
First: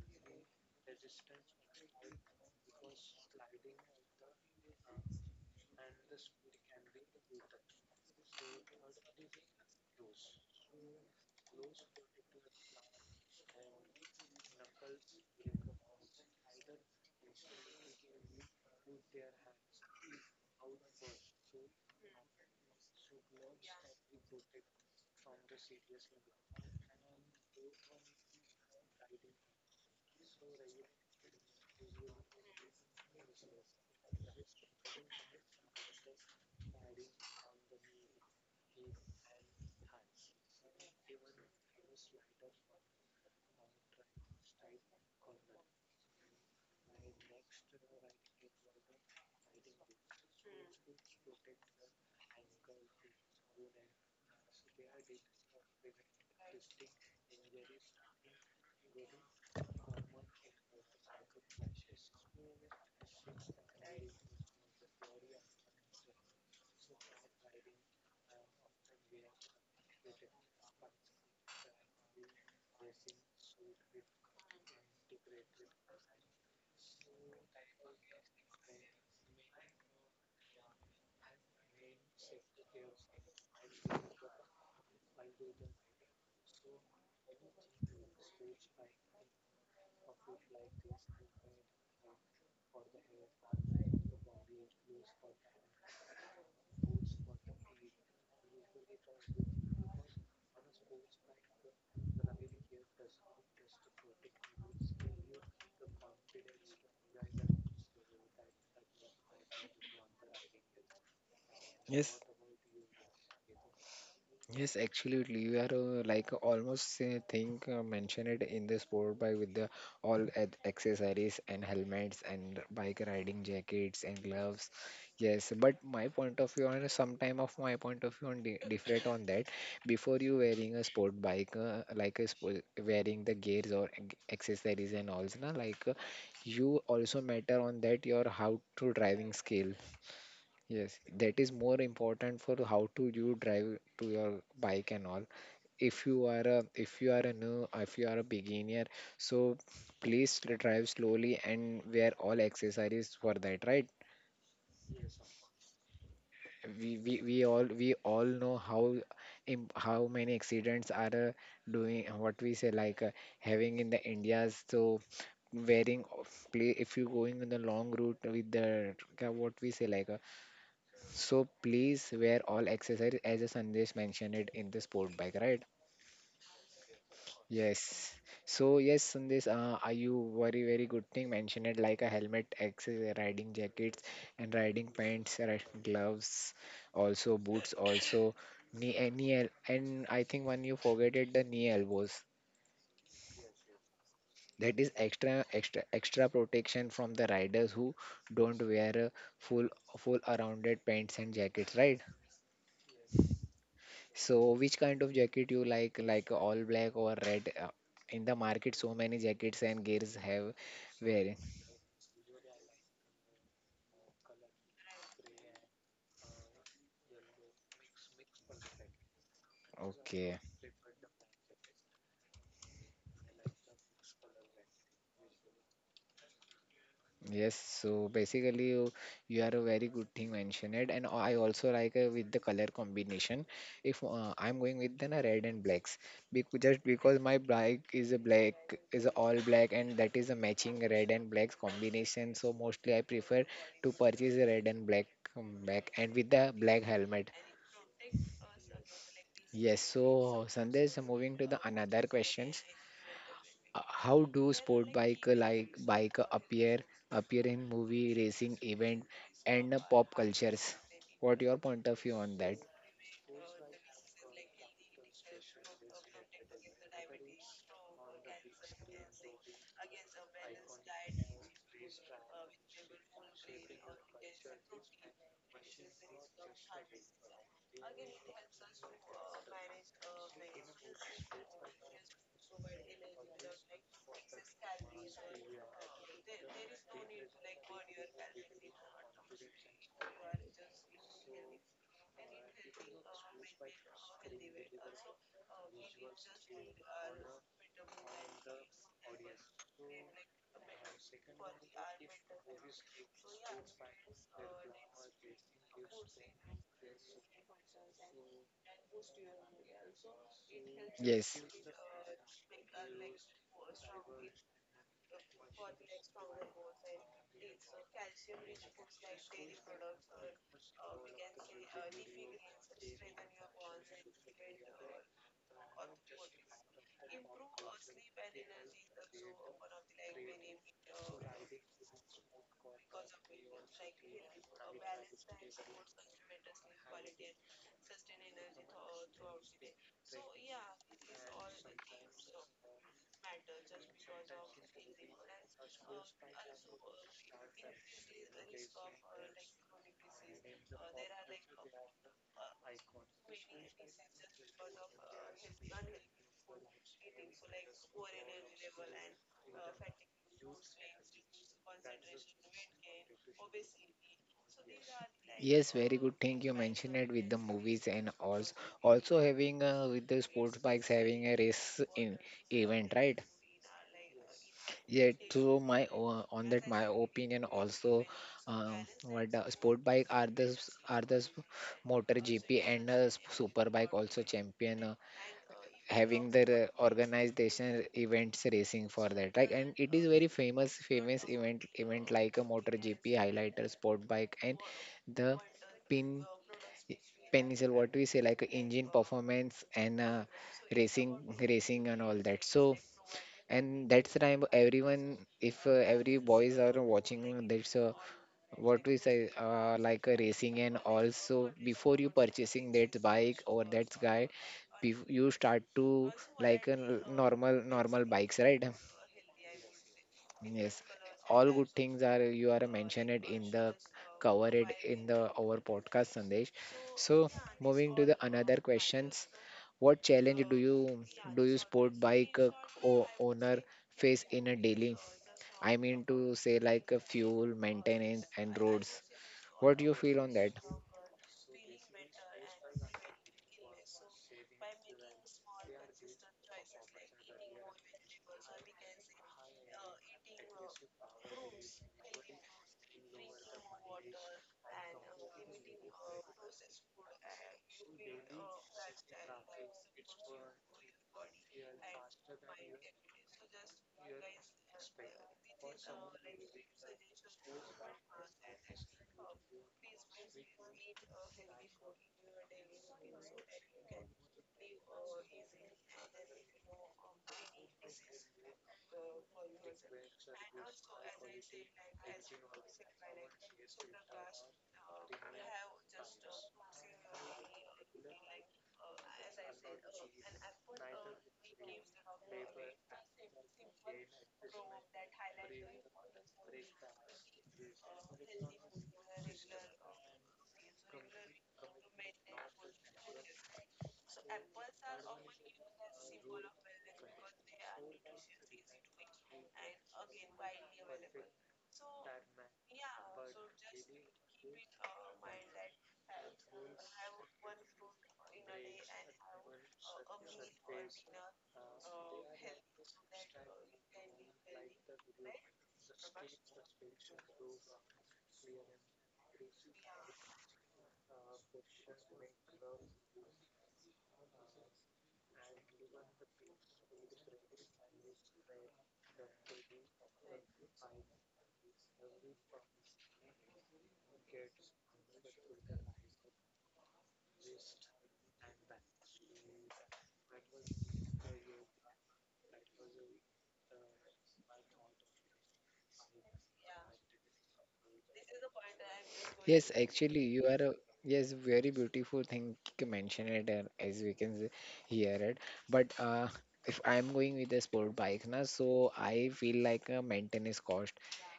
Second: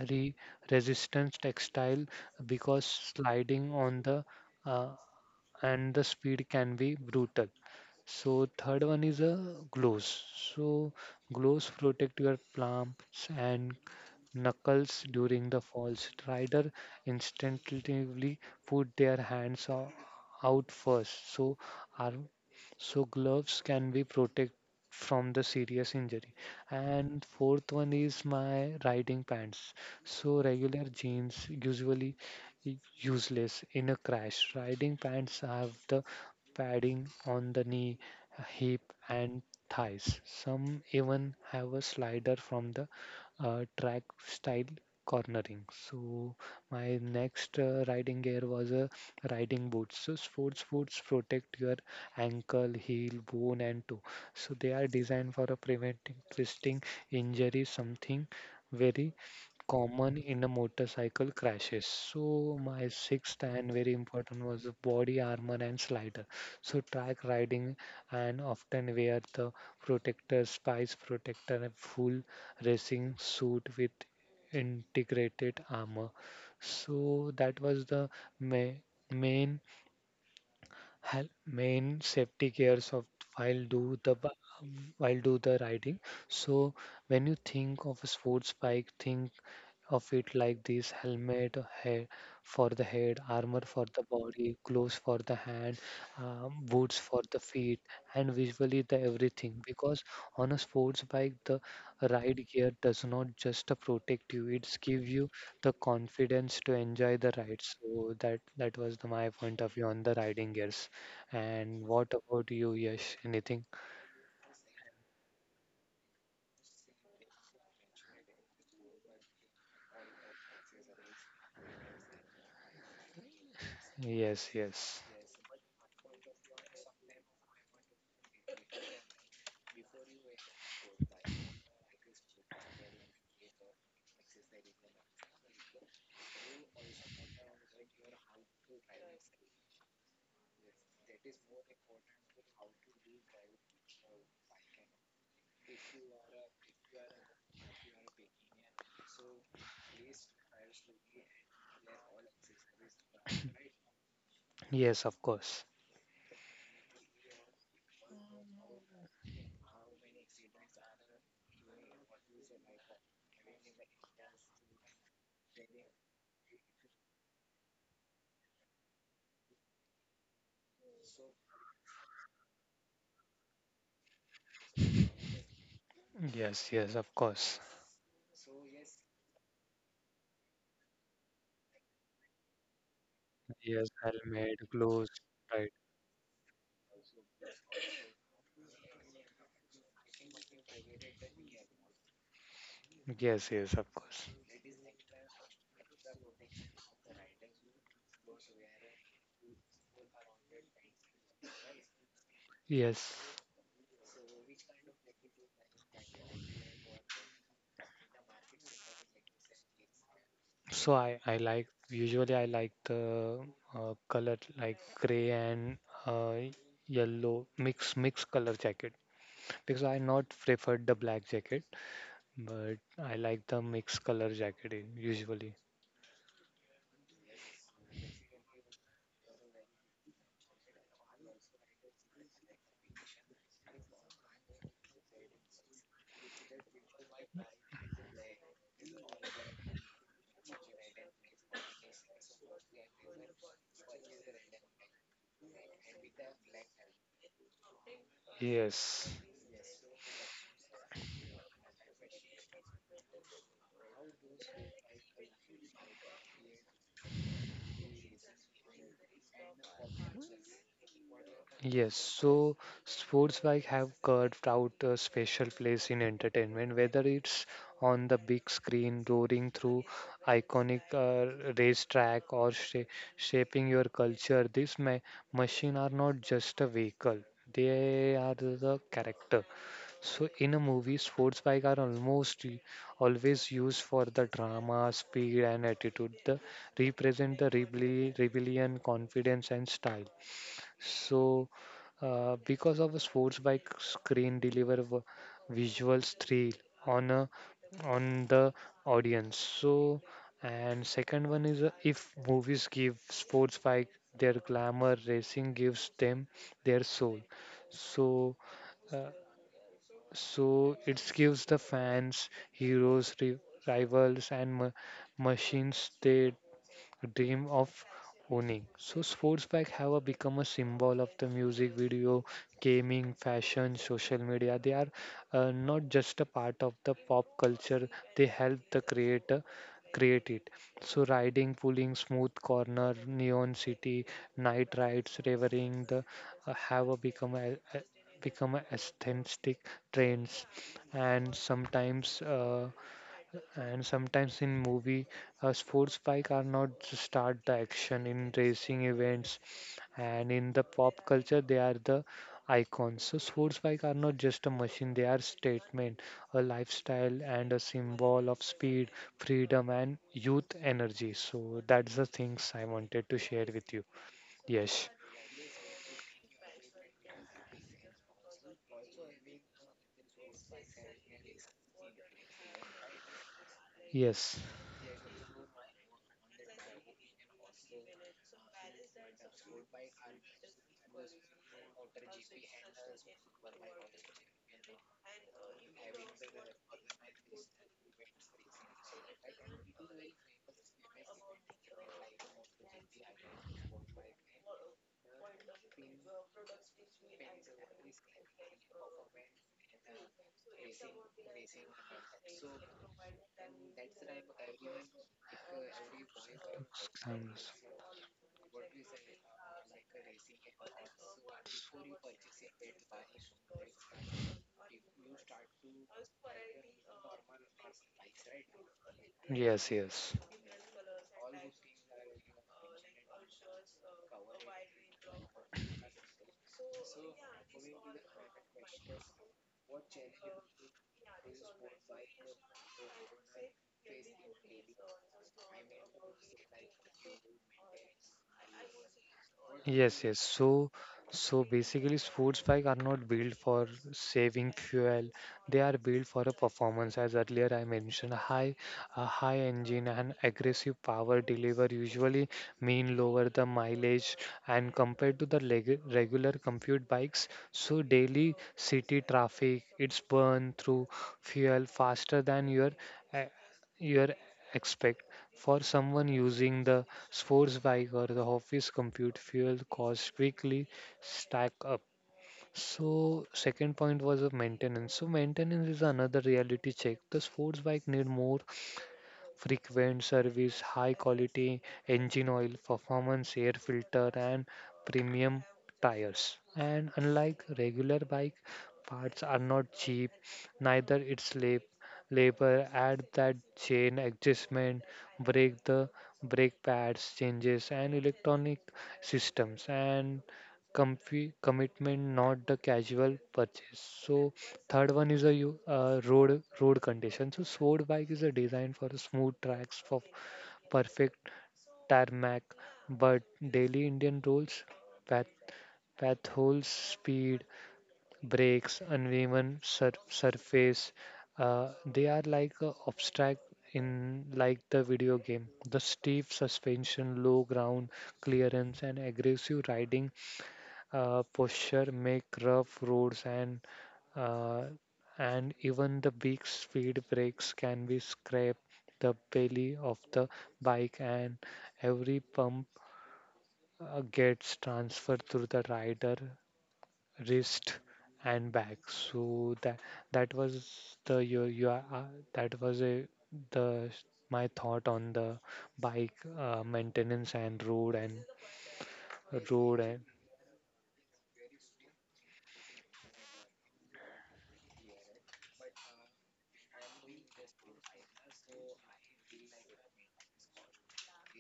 re resistance textile because sliding on the uh, and the speed can be brutal. So third one is a gloves. So gloves protect your palms and knuckles during the falls. Rider instinctively put their hands out first, so arm, so gloves can be protect from the serious injury. And fourth one is my riding pants. So regular jeans usually useless in a crash. Riding pants have the padding on the knee, hip, and thighs. Some even have a slider from the track style cornering. So my next riding gear was a riding boots. So sports boots protect your ankle, heel, bone, and toe. So they are designed for a preventing twisting injury, something very common in a motorcycle crashes. So my sixth and very important was the body armor and slider. So track riding and often wear the protector, spice protector, and full racing suit with integrated armor. So that was the ma- main main safety cares of while do the bu- while do the riding. So when you think of a sports bike, think of it like this helmet head for the head armor for the body gloves for the hand boots for the feet and visually the everything because on a sports bike the ride gear does not just protect you it's give you the confidence to enjoy the ride so that that was my point of view on the riding gears and what
yes,
about you Yash anything
yes, absolutely. You are like almost think mention it in the sport bike with the all accessories and helmets and bike riding jackets and
yes
gloves.
yes
Yes, but my point of view on sometime of my point of view on di different on that. Before you wearing a sport bike, like a sport, wearing the gears or accessories and all, na, like you also matter on that your how to driving skill. Yes, that is more important for how to you drive to your bike and all. If you are a if you are a new if you are a beginner, so please drive slowly and wear all accessories for that, right?
yes of course
We all know how how many accidents are doing what we say like having in the India's. So wearing play if you're going on the long route with the what we say like so please wear all accessories as a Sandesh mentioned it in the sport bike, right?
yes yes of course
Yes. So yes, Sandesh, are you very good thing mentioned it like a helmet, accessory, riding
yes,
jackets, and
helmet,
riding
gloves,
pants,
right.
gloves, also boots, also knee and knee and I think when you forget it, the knee elbows.
Yes, yes, of course.
That is extra protection from the riders who don't wear a full full rounded pants and jackets, right?
Yes.
So, which kind of jacket you like all black or red? In the market, so many jackets and gears have
So I
wearing.
like, usually I like the color like gray and uh, yellow mix color jacket because I not
Okay.
preferred the black jacket, but I like the mix color jacket usually.
Yes. So basically, you are a very good thing mentioned, it. And I also like with the color combination. If I'm going with then a red and blacks, because just because my bike is a black, is a all black, and that is a matching red and blacks combination. So mostly I prefer to purchase a red and black, back and with the black helmet.
Yes.
Yes, so Sandesh, moving to the another questions. How do sport bike like bike appear in movie racing event and pop cultures? What your
Yes,
point of view on
so
that?
sports bike have carved out a special place in entertainment, whether it's on the big screen, roaring through iconic racetrack, or shaping your culture. These ma machines are not just a vehicle; they are the character. So in a movie, sports bike are almost always used for the drama, speed, and attitude. They represent the rebellion, confidence, and style. So, because of a sports bike screen deliver visual thrill on a on the audience. So, and second one is if movies give sports bike their glamour, racing gives them their soul. So, uh, so it gives
Yes,
the fans heroes, rivals, and machines they dream of owning. So sports bike have a become a symbol of the music video, gaming, fashion, social media. They are not just a part of the pop culture. They help the creator create it. So riding, pulling, smooth corner, neon city, night rides, revering the have a become a become a aesthetic trends and sometimes in movie, sports bike are not just start the action in racing events, and in the pop culture, they are the icons. So sports bike are not just a machine; they are statement, a lifestyle, and a symbol of speed, freedom, and youth energy. So that's the things I wanted to share with you. Yes,
yes, very good thing you mentioned it with the movies and also also having with the sports bikes having a race in event, right?
yes,
Yeah, so my on that my opinion also, what the sport bike are the motor GP and super bike also champion having their organization events racing for that like, and it is very famous event like a motor GP highlighter sport bike and the pin pencil what we say like a engine performance and racing and all that. So and that's the time everyone if every boys are watching that's what we say like a racing. And also before you purchasing that bike or that guy you start to like a normal normal bikes, right?
yes, yes.
Yes, all good things are you are mentioned it in the cover it in the our podcast Sandesh. So moving to the another questions, what challenge do you sport bike owner face in a daily? I mean to say like fuel, maintenance, and roads. What do you
Yes, yes.
feel on that?
So, so basically, sports bike are not built for saving fuel. They are built for a performance. As earlier I mentioned, a high engine and aggressive power deliver usually mean lower the mileage. And compared to the leg regular compute bikes, so daily city traffic, it's burn through fuel faster than uh, your expect. For someone using the sports bike or the office compute fuel costs quickly stack up so second point was of maintenance so maintenance is another reality check the sports bike need more frequent service, high quality engine oil, performance air filter, and premium tires. And unlike regular bike, parts are not cheap, neither its labor. Add that chain adjustment, brake the brake pads changes, and electronic systems, and commitment, not the casual purchase. So third one is a road condition. So sword bike is a design for smooth tracks for perfect tarmac, but daily Indian roads, path path holes, speed, brakes, uneven surface, they are like a obstacle in like the video game. The steep suspension, low ground clearance, and aggressive riding posture make rough roads and uh, even the big speed brakes can be scrape the belly of the bike and every pump gets transferred through the rider wrist and back so that that was the you, you are- that was a the my thought on the bike maintenance and road and
Yes,
road and
actually, you are a yes, very beautiful thing you mention it and as we can hear it. But if I'm going with a sport bike now, so I feel like a maintenance cost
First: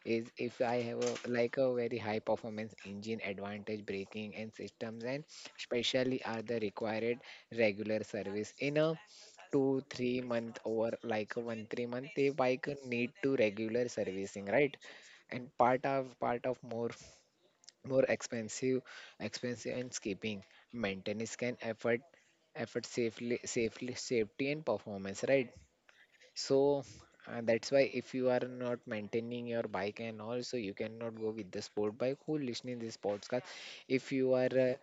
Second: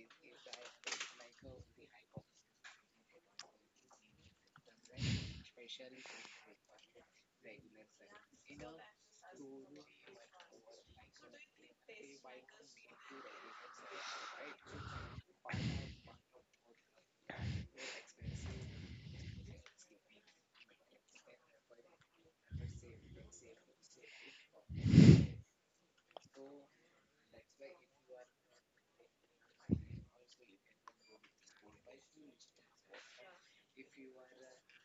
is if I have a like a very high performance engine advantage braking and systems, and especially are the required regular service in a 2 3 month, or like a 1 3 month they bike need to regular servicing, right? And part of more more expensive expensive, and skipping maintenance can effort effort safely safely safety and performance, right? So that's why if you are not maintaining your bike and also you cannot go with the sport bike who listening this podcast. If you are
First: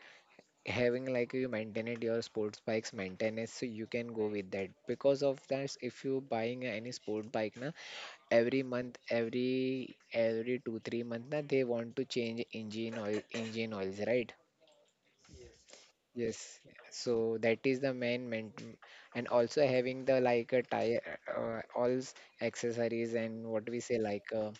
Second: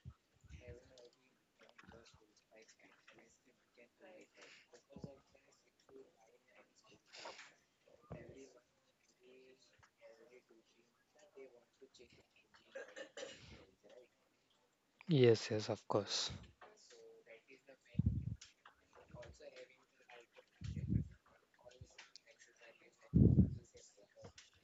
having like you maintain it your sports bikes maintenance, so you can go with that. Because of that, if you buying any sport bike na, every month every 2 3 month na, they want to change engine oil engine oils, right?
Yes yes of course.
Yes. So that is the main main. And also having the like a tire, all accessories and what we say like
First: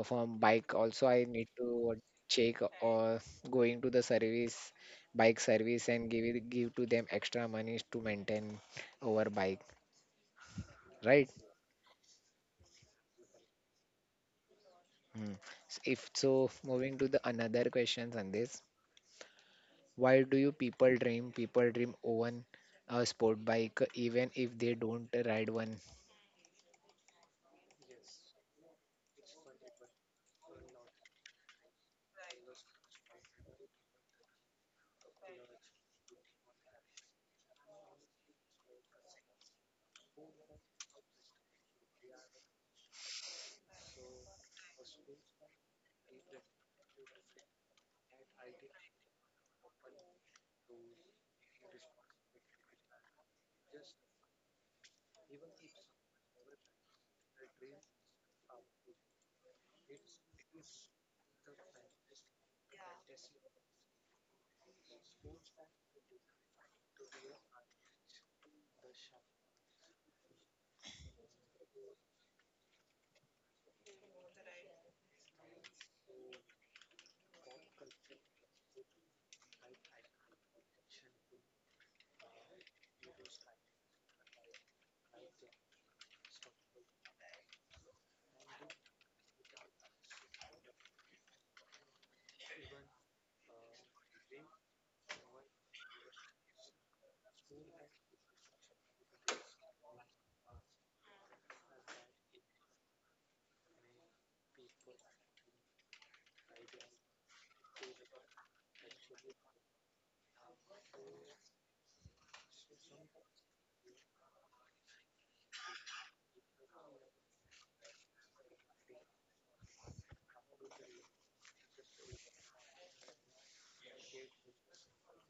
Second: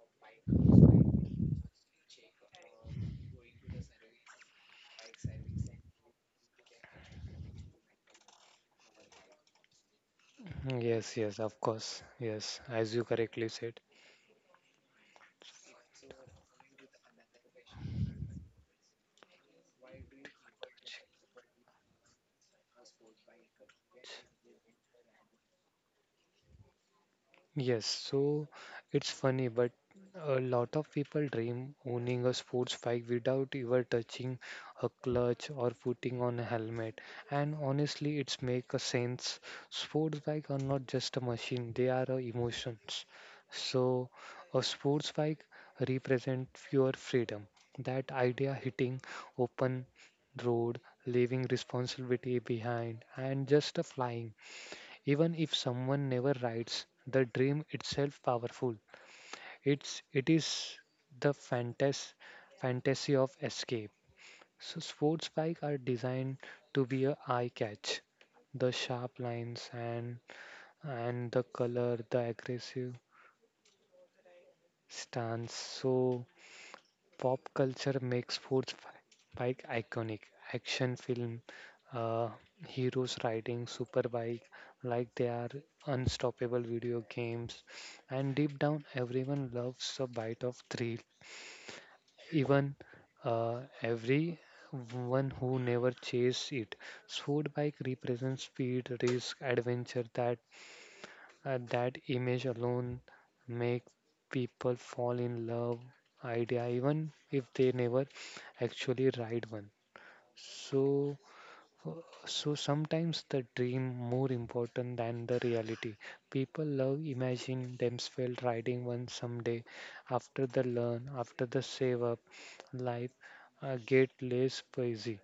of a bike also I need to check, or going to the service bike service and give it give to them extra money to maintain our bike,
Yes,
right?
yes, of course. Yes, as you correctly said.
Hmm. If so, moving to the another questions on this. Why do you people dream own a sport bike even if they don't ride one?
Yes, so it's funny, but a lot of people dream owning a sports bike without ever touching a clutch or putting on a helmet. And honestly, it's make a sense. Sports bike are not just a machine; they are a emotions. So, a sports bike represent pure freedom. That idea hitting open road, leaving responsibility behind, and just a flying even if someone never writes the dream itself powerful it is the fantasy of escape so sports bike are designed to be a eye catch the sharp lines and the color the aggressive stance so pop culture makes sports bike iconic. Action film uh, heroes riding superbike like they are unstoppable video games. And deep down, everyone loves a bite of thrill. Even every one who never chased it. Sport bike represents speed, risk, adventure that that image alone make people fall in love idea even if they never actually ride one so so sometimes the dream more important than the reality. People love imagine themselves riding one someday. After the learn, after the save up, life get less busy.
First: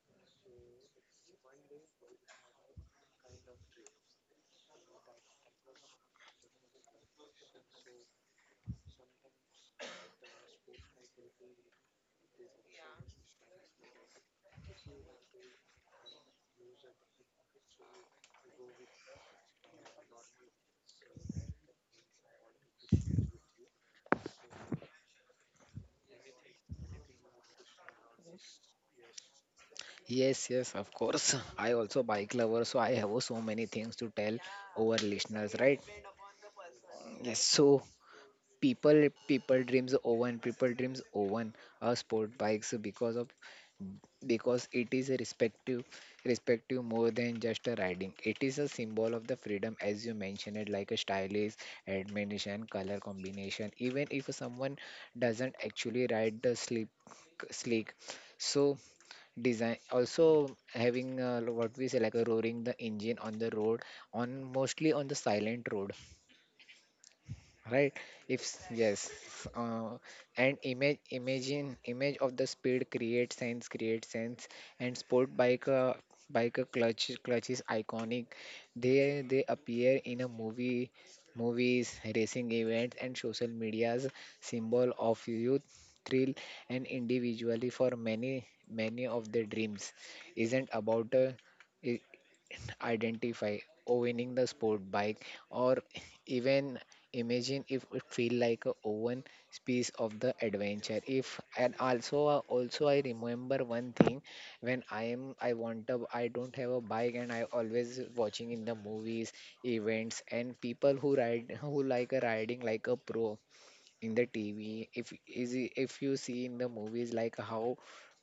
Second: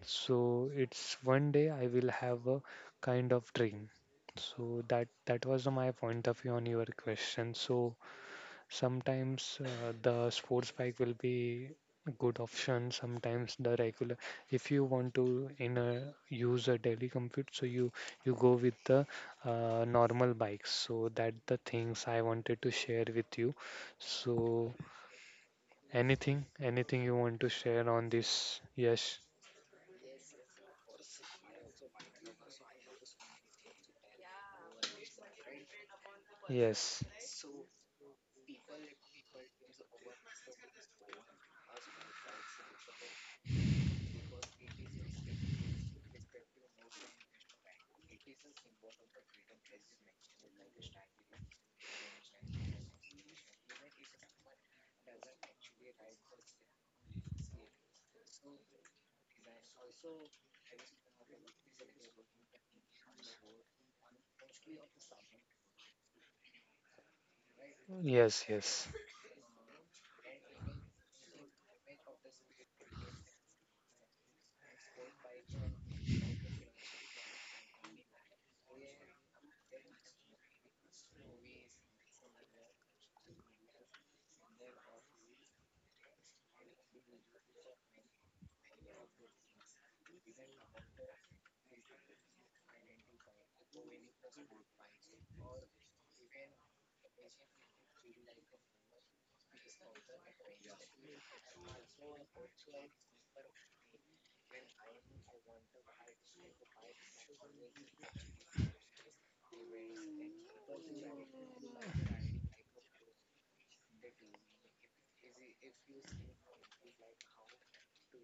So it's one day I will have a kind of dream. So that that was my point of view on your question. So sometimes the sports bike will be a good option sometimes the regular if you want to in a use a daily commute so you go with the normal bikes so that the things I wanted to share with you so anything anything you want to share on this yes
Yes, yes, of course. (laughs) I also bike lover, so I have so many things to tell our listeners, right?
yes
Yes, so people dreams owen people dreams owen sport bikes because of, because it is a respective respective more than just a riding. It is a symbol of the freedom, as you mentioned it, like a stylish admonition color combination, even if someone doesn't actually ride the sleek. So design also having what we say like a roaring the engine on the road, on mostly on the silent road, right? if
yes
s-
yes.
Yes. uh, and image imagine image of the speed creates sense. And sport bike bike clutch is iconic. They appear in a movie movies, racing events, and social media's, symbol of youth, thrill, and individually for many many of their dreams isn't about a identify owning the sport bike, or even imagine if it feel like a own piece of the adventure. If and also also I remember one thing. When I want a, I don't have a bike, and I always watching in the movies, events, and people who ride, who like a riding like a pro in the TV. If you see in the movies like how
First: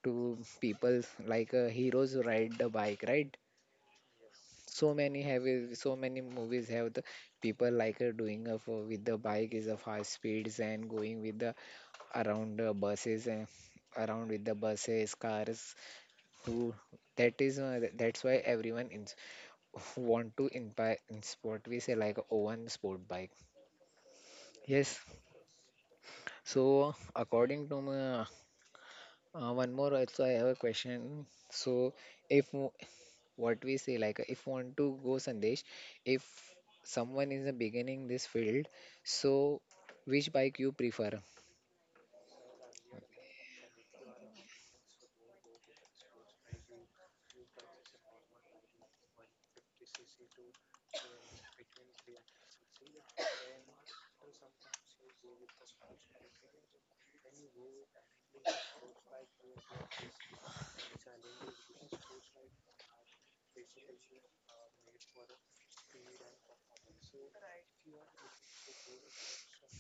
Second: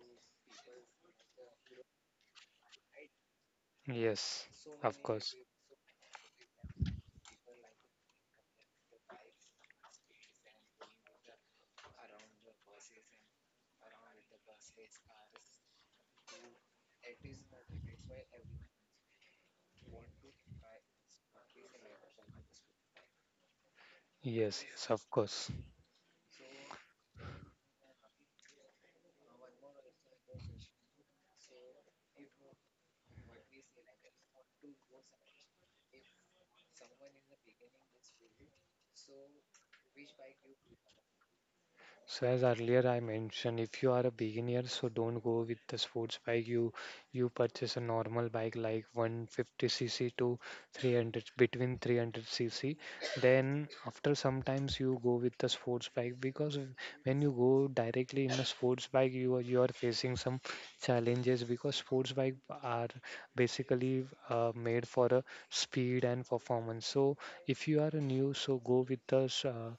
to people like heroes ride the bike, right?
Yes,
So
of
many
course.
so many movies have the people like doing for, with the bike is a fast speeds, and going with the around buses and around with the buses cars who, that is that's why everyone in, (laughs) want to inspire in sport, we say like a one sport bike.
Yes, yes,
Yes.
of course.
So according to my, one more also I have a question. So if w- what we say like if want to go Sandesh, if someone is a beginning this field, so which bike you prefer?
So as earlier I mentioned, if you are a beginner, so don't go with the sports bike. You purchase a normal bike like 150cc to 300 between 300cc. Then after sometimes you go with the sports bike, because when you go directly in a sports bike, you are facing some challenges, because sports bike are basically made for a speed and performance. So if you are new, so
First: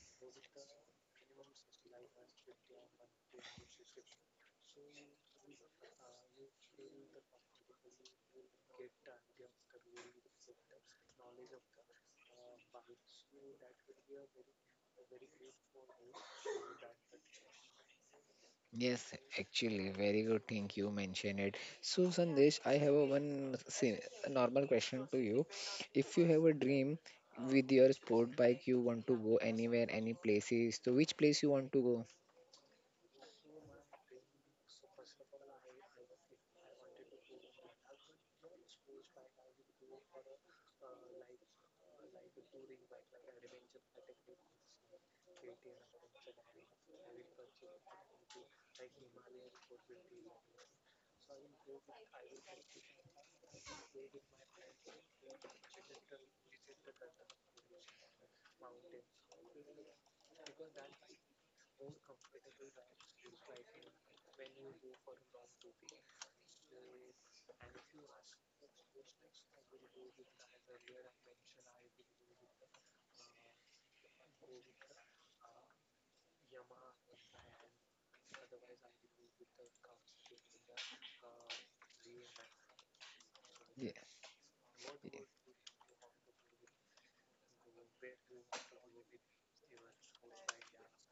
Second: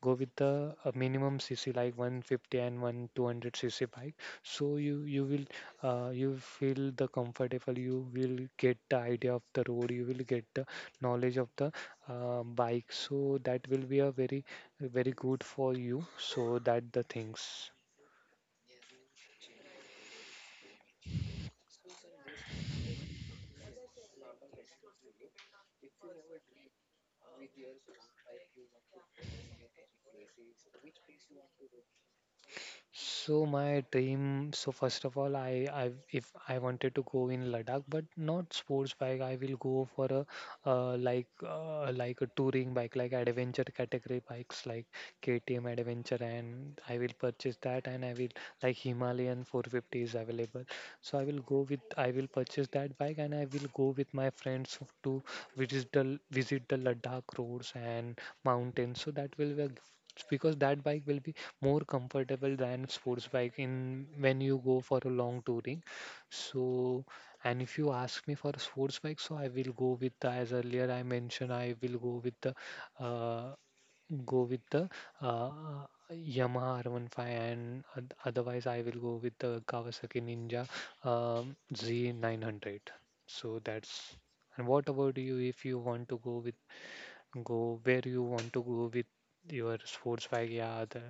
go with the minimum cc like 150 and 1,200 cc bike, so you will you feel the comfortable, you will get the idea of the road, you will get the knowledge of the bike, so that will be a very good for you. So that the things.
Yes, actually very good thing you mentioned it. So Sandesh, I have a one si, a normal question to you. If you have a dream with your sport bike, you want to go anywhere, any places, so which place you want to go?
So my dream, so first of all, I if I wanted to go in Ladakh, but not sports bike, I will go for a like a touring bike, like adventure category bikes, like KTM Adventure, and I will purchase that, and I will like Himalayan 450 is available, so I will purchase that bike, and I will go with my friends to visit the Ladakh roads and mountains, so that will be a because that bike will be more comfortable than sports bike in when you go for a long touring. So, and if you ask me for a sports bike, so I will go with the, as earlier I mentioned, I will uh, go with the uh, Yamaha R15, and otherwise I will go with the Kawasaki Ninja Z900. So
Yeah.
that's. And what about you, if you want to go with go where you want to go with your sports bike, yeah,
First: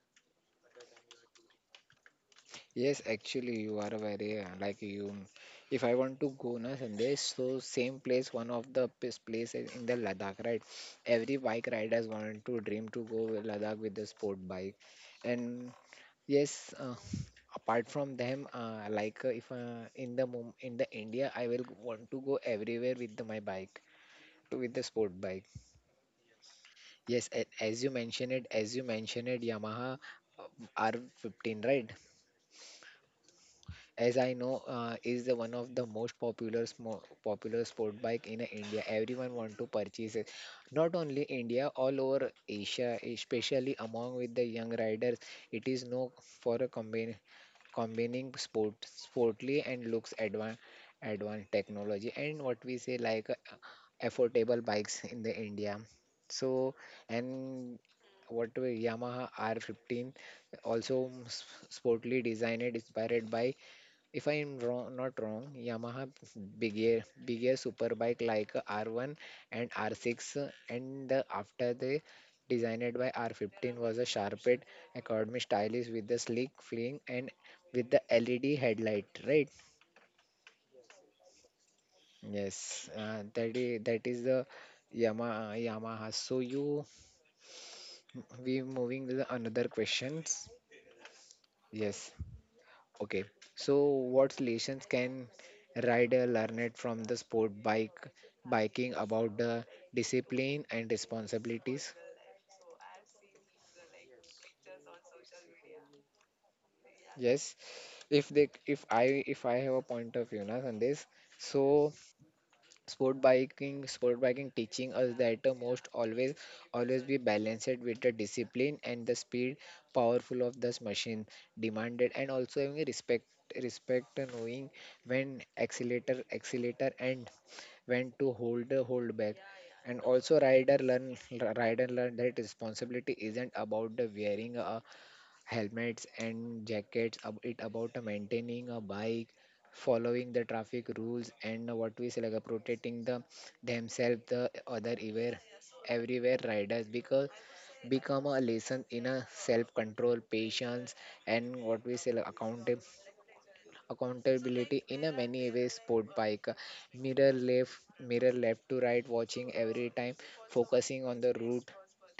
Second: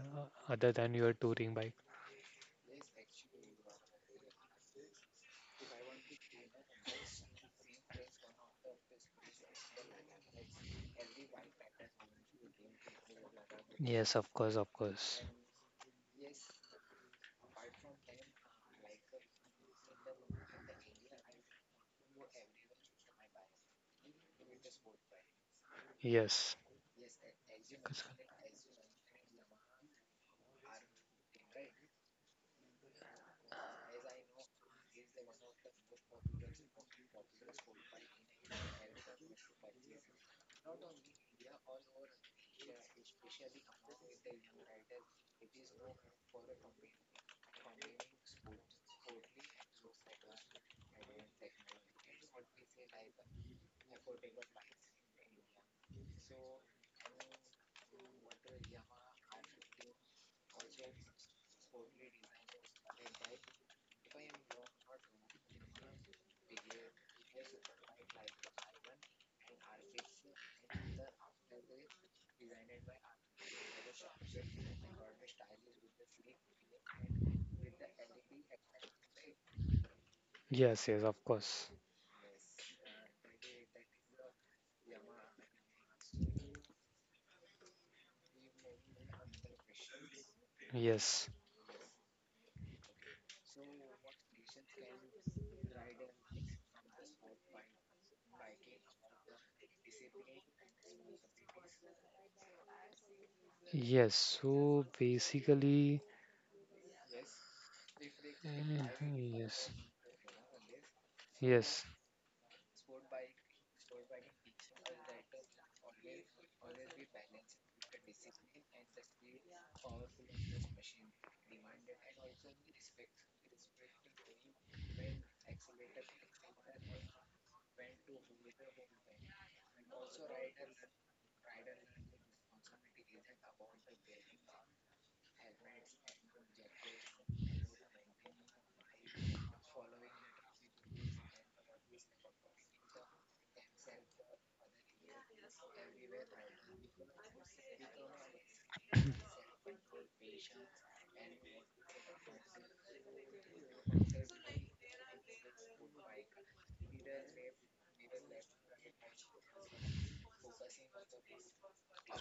other than your touring bike?
Yes, actually, you are very like you. If I want to go na Sandesh, so same place, one of the place in the Ladakh, right? Every bike riders want to dream to go with Ladakh with the
Yes, of
sport
course, of
bike,
course.
and yes, apart from them, like if in the in the India, I will want to go everywhere with the, my bike, to with the sport bike.
Yes.
Yes, as you
Cause-
mentioned it, as you mentioned it, Yamaha R15, right? As I know, is the one of the most popular smo popular sport bike in India. Everyone want to purchase it. Not only India, all over Asia, especially among with the young riders, it is known for a combine combining sport, sportly and looks advanced technology, and what we say like affordable bikes in the India. So, and what we Yamaha R15 also mm, sportly designed, inspired by, if I'm wrong, not wrong, Yamaha bigger superbike like R1 and R6, and after they designed by R15 was a sharpened economy stylish, with the sleek fling and with the LED headlight, right?
yes, yes, of course.
Yes, that is the Yamaha. So you we moving to the another questions.
Yes,
Yes. Okay, so what lessons can rider learn from the sport bike biking about the discipline and responsibilities?
yes. So basically,
Yes, if they if I
mhm,
if I
yes,
have a point of view na, on this,
yes.
so sport biking teaching us that the most always always be balanced with the discipline and the speed powerful of this machine demanded, and also having a respect respect knowing when accelerator and when to hold the hold back. And also rider learn that responsibility isn't about the wearing helmets and jackets, it about maintaining a bike, following the traffic rules, and what we say like protecting the themselves the other everywhere everywhere riders, because become a lesson in a self control patience, and what we say like accountability in a many ways. Sport bike mirror left mirror left to right watching every time, focusing on the route,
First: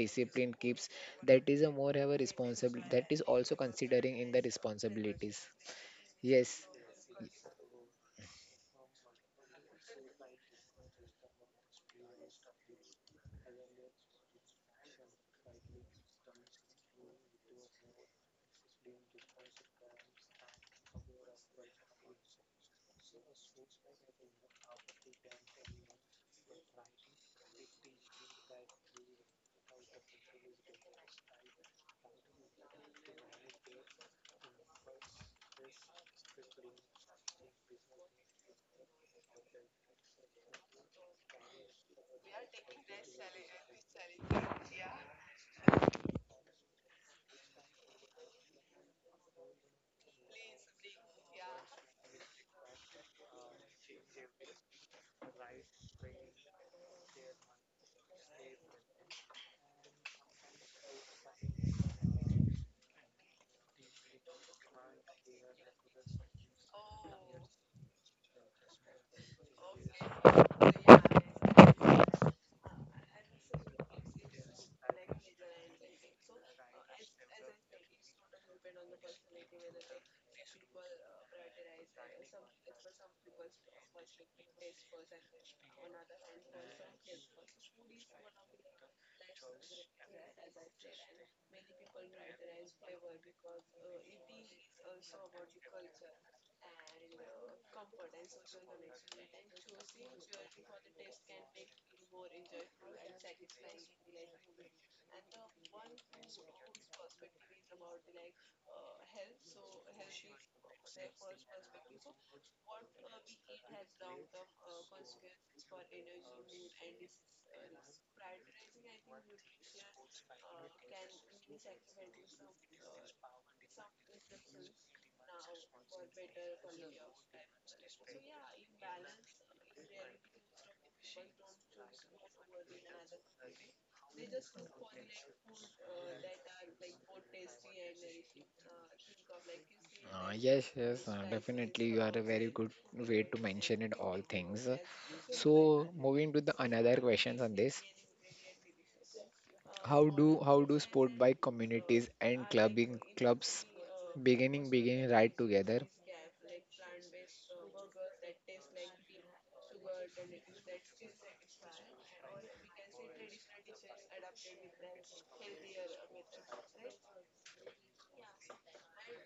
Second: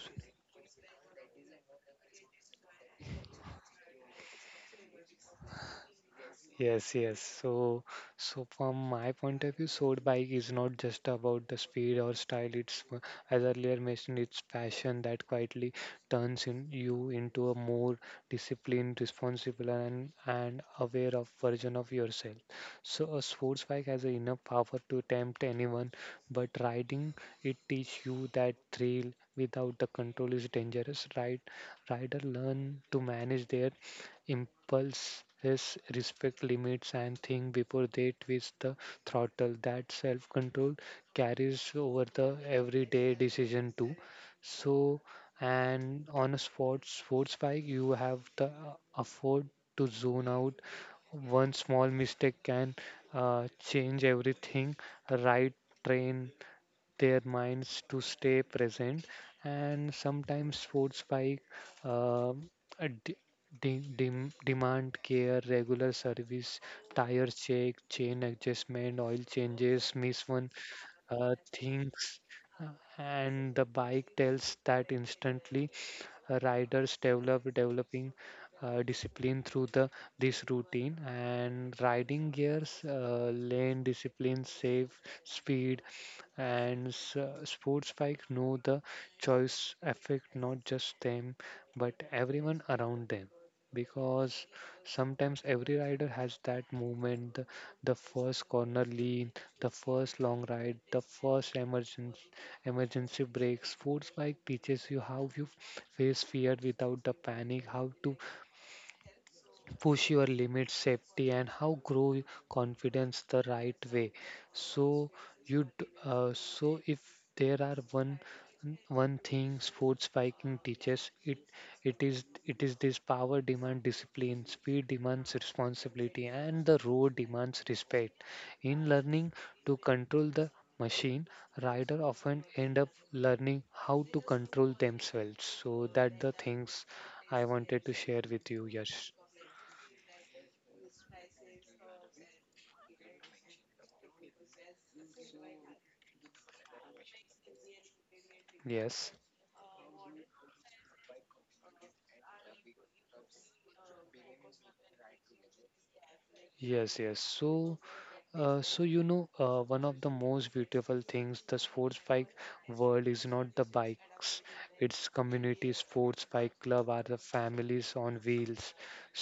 discipline keeps. That is a more have a responsibility, that is also considering in the responsibilities. Yes.
Yes, yes. So, so from my point of view, sword bike is not just about the speed or style. It's, as earlier mentioned, it's passion that quietly turns in you into a more disciplined, responsible, and aware of version of yourself. So, a sports bike has a enough power to tempt anyone, but riding it teach you that thrill without the control is dangerous. Rider learn to manage their impulses, respect limits, and think before they twist the throttle. That self control carries over the everyday decision too. So, and on a sports bike, you have the afford to zone out. One small mistake can change everything. Right, train their minds to stay present. And sometimes sports bike uh, uh, de- demand care, regular service, tire check, chain adjustment, oil changes. Miss one things, uh, and the bike tells that instantly. Riders developing discipline through the this routine and riding gears, lane discipline, safe speed, and sports bike know the choice affect not just them, but everyone around them. Because sometimes every rider has that moment, the first corner lean, the first long ride, the first emergency break. Sports bike teaches you how you face fear without the panic, how to push your limits safety, and how grow confidence the right way. So so if there are one thing sports biking teaches, it is this: power demand discipline, speed demands responsibility, and the road demands respect. In learning to control the machine, rider often end up learning how to control themselves. So that the things I wanted to share with you, yes.
Yes, yes, definitely. You are a very good way to mention it all things. So, moving to the another questions on this.
Yes,
How do sport bike communities and clubbing clubs beginning beginning ride together?
yes, yes, So so one of the most beautiful things the sports bike world is not the bikes. It's community. Sports bike club are the families on wheels.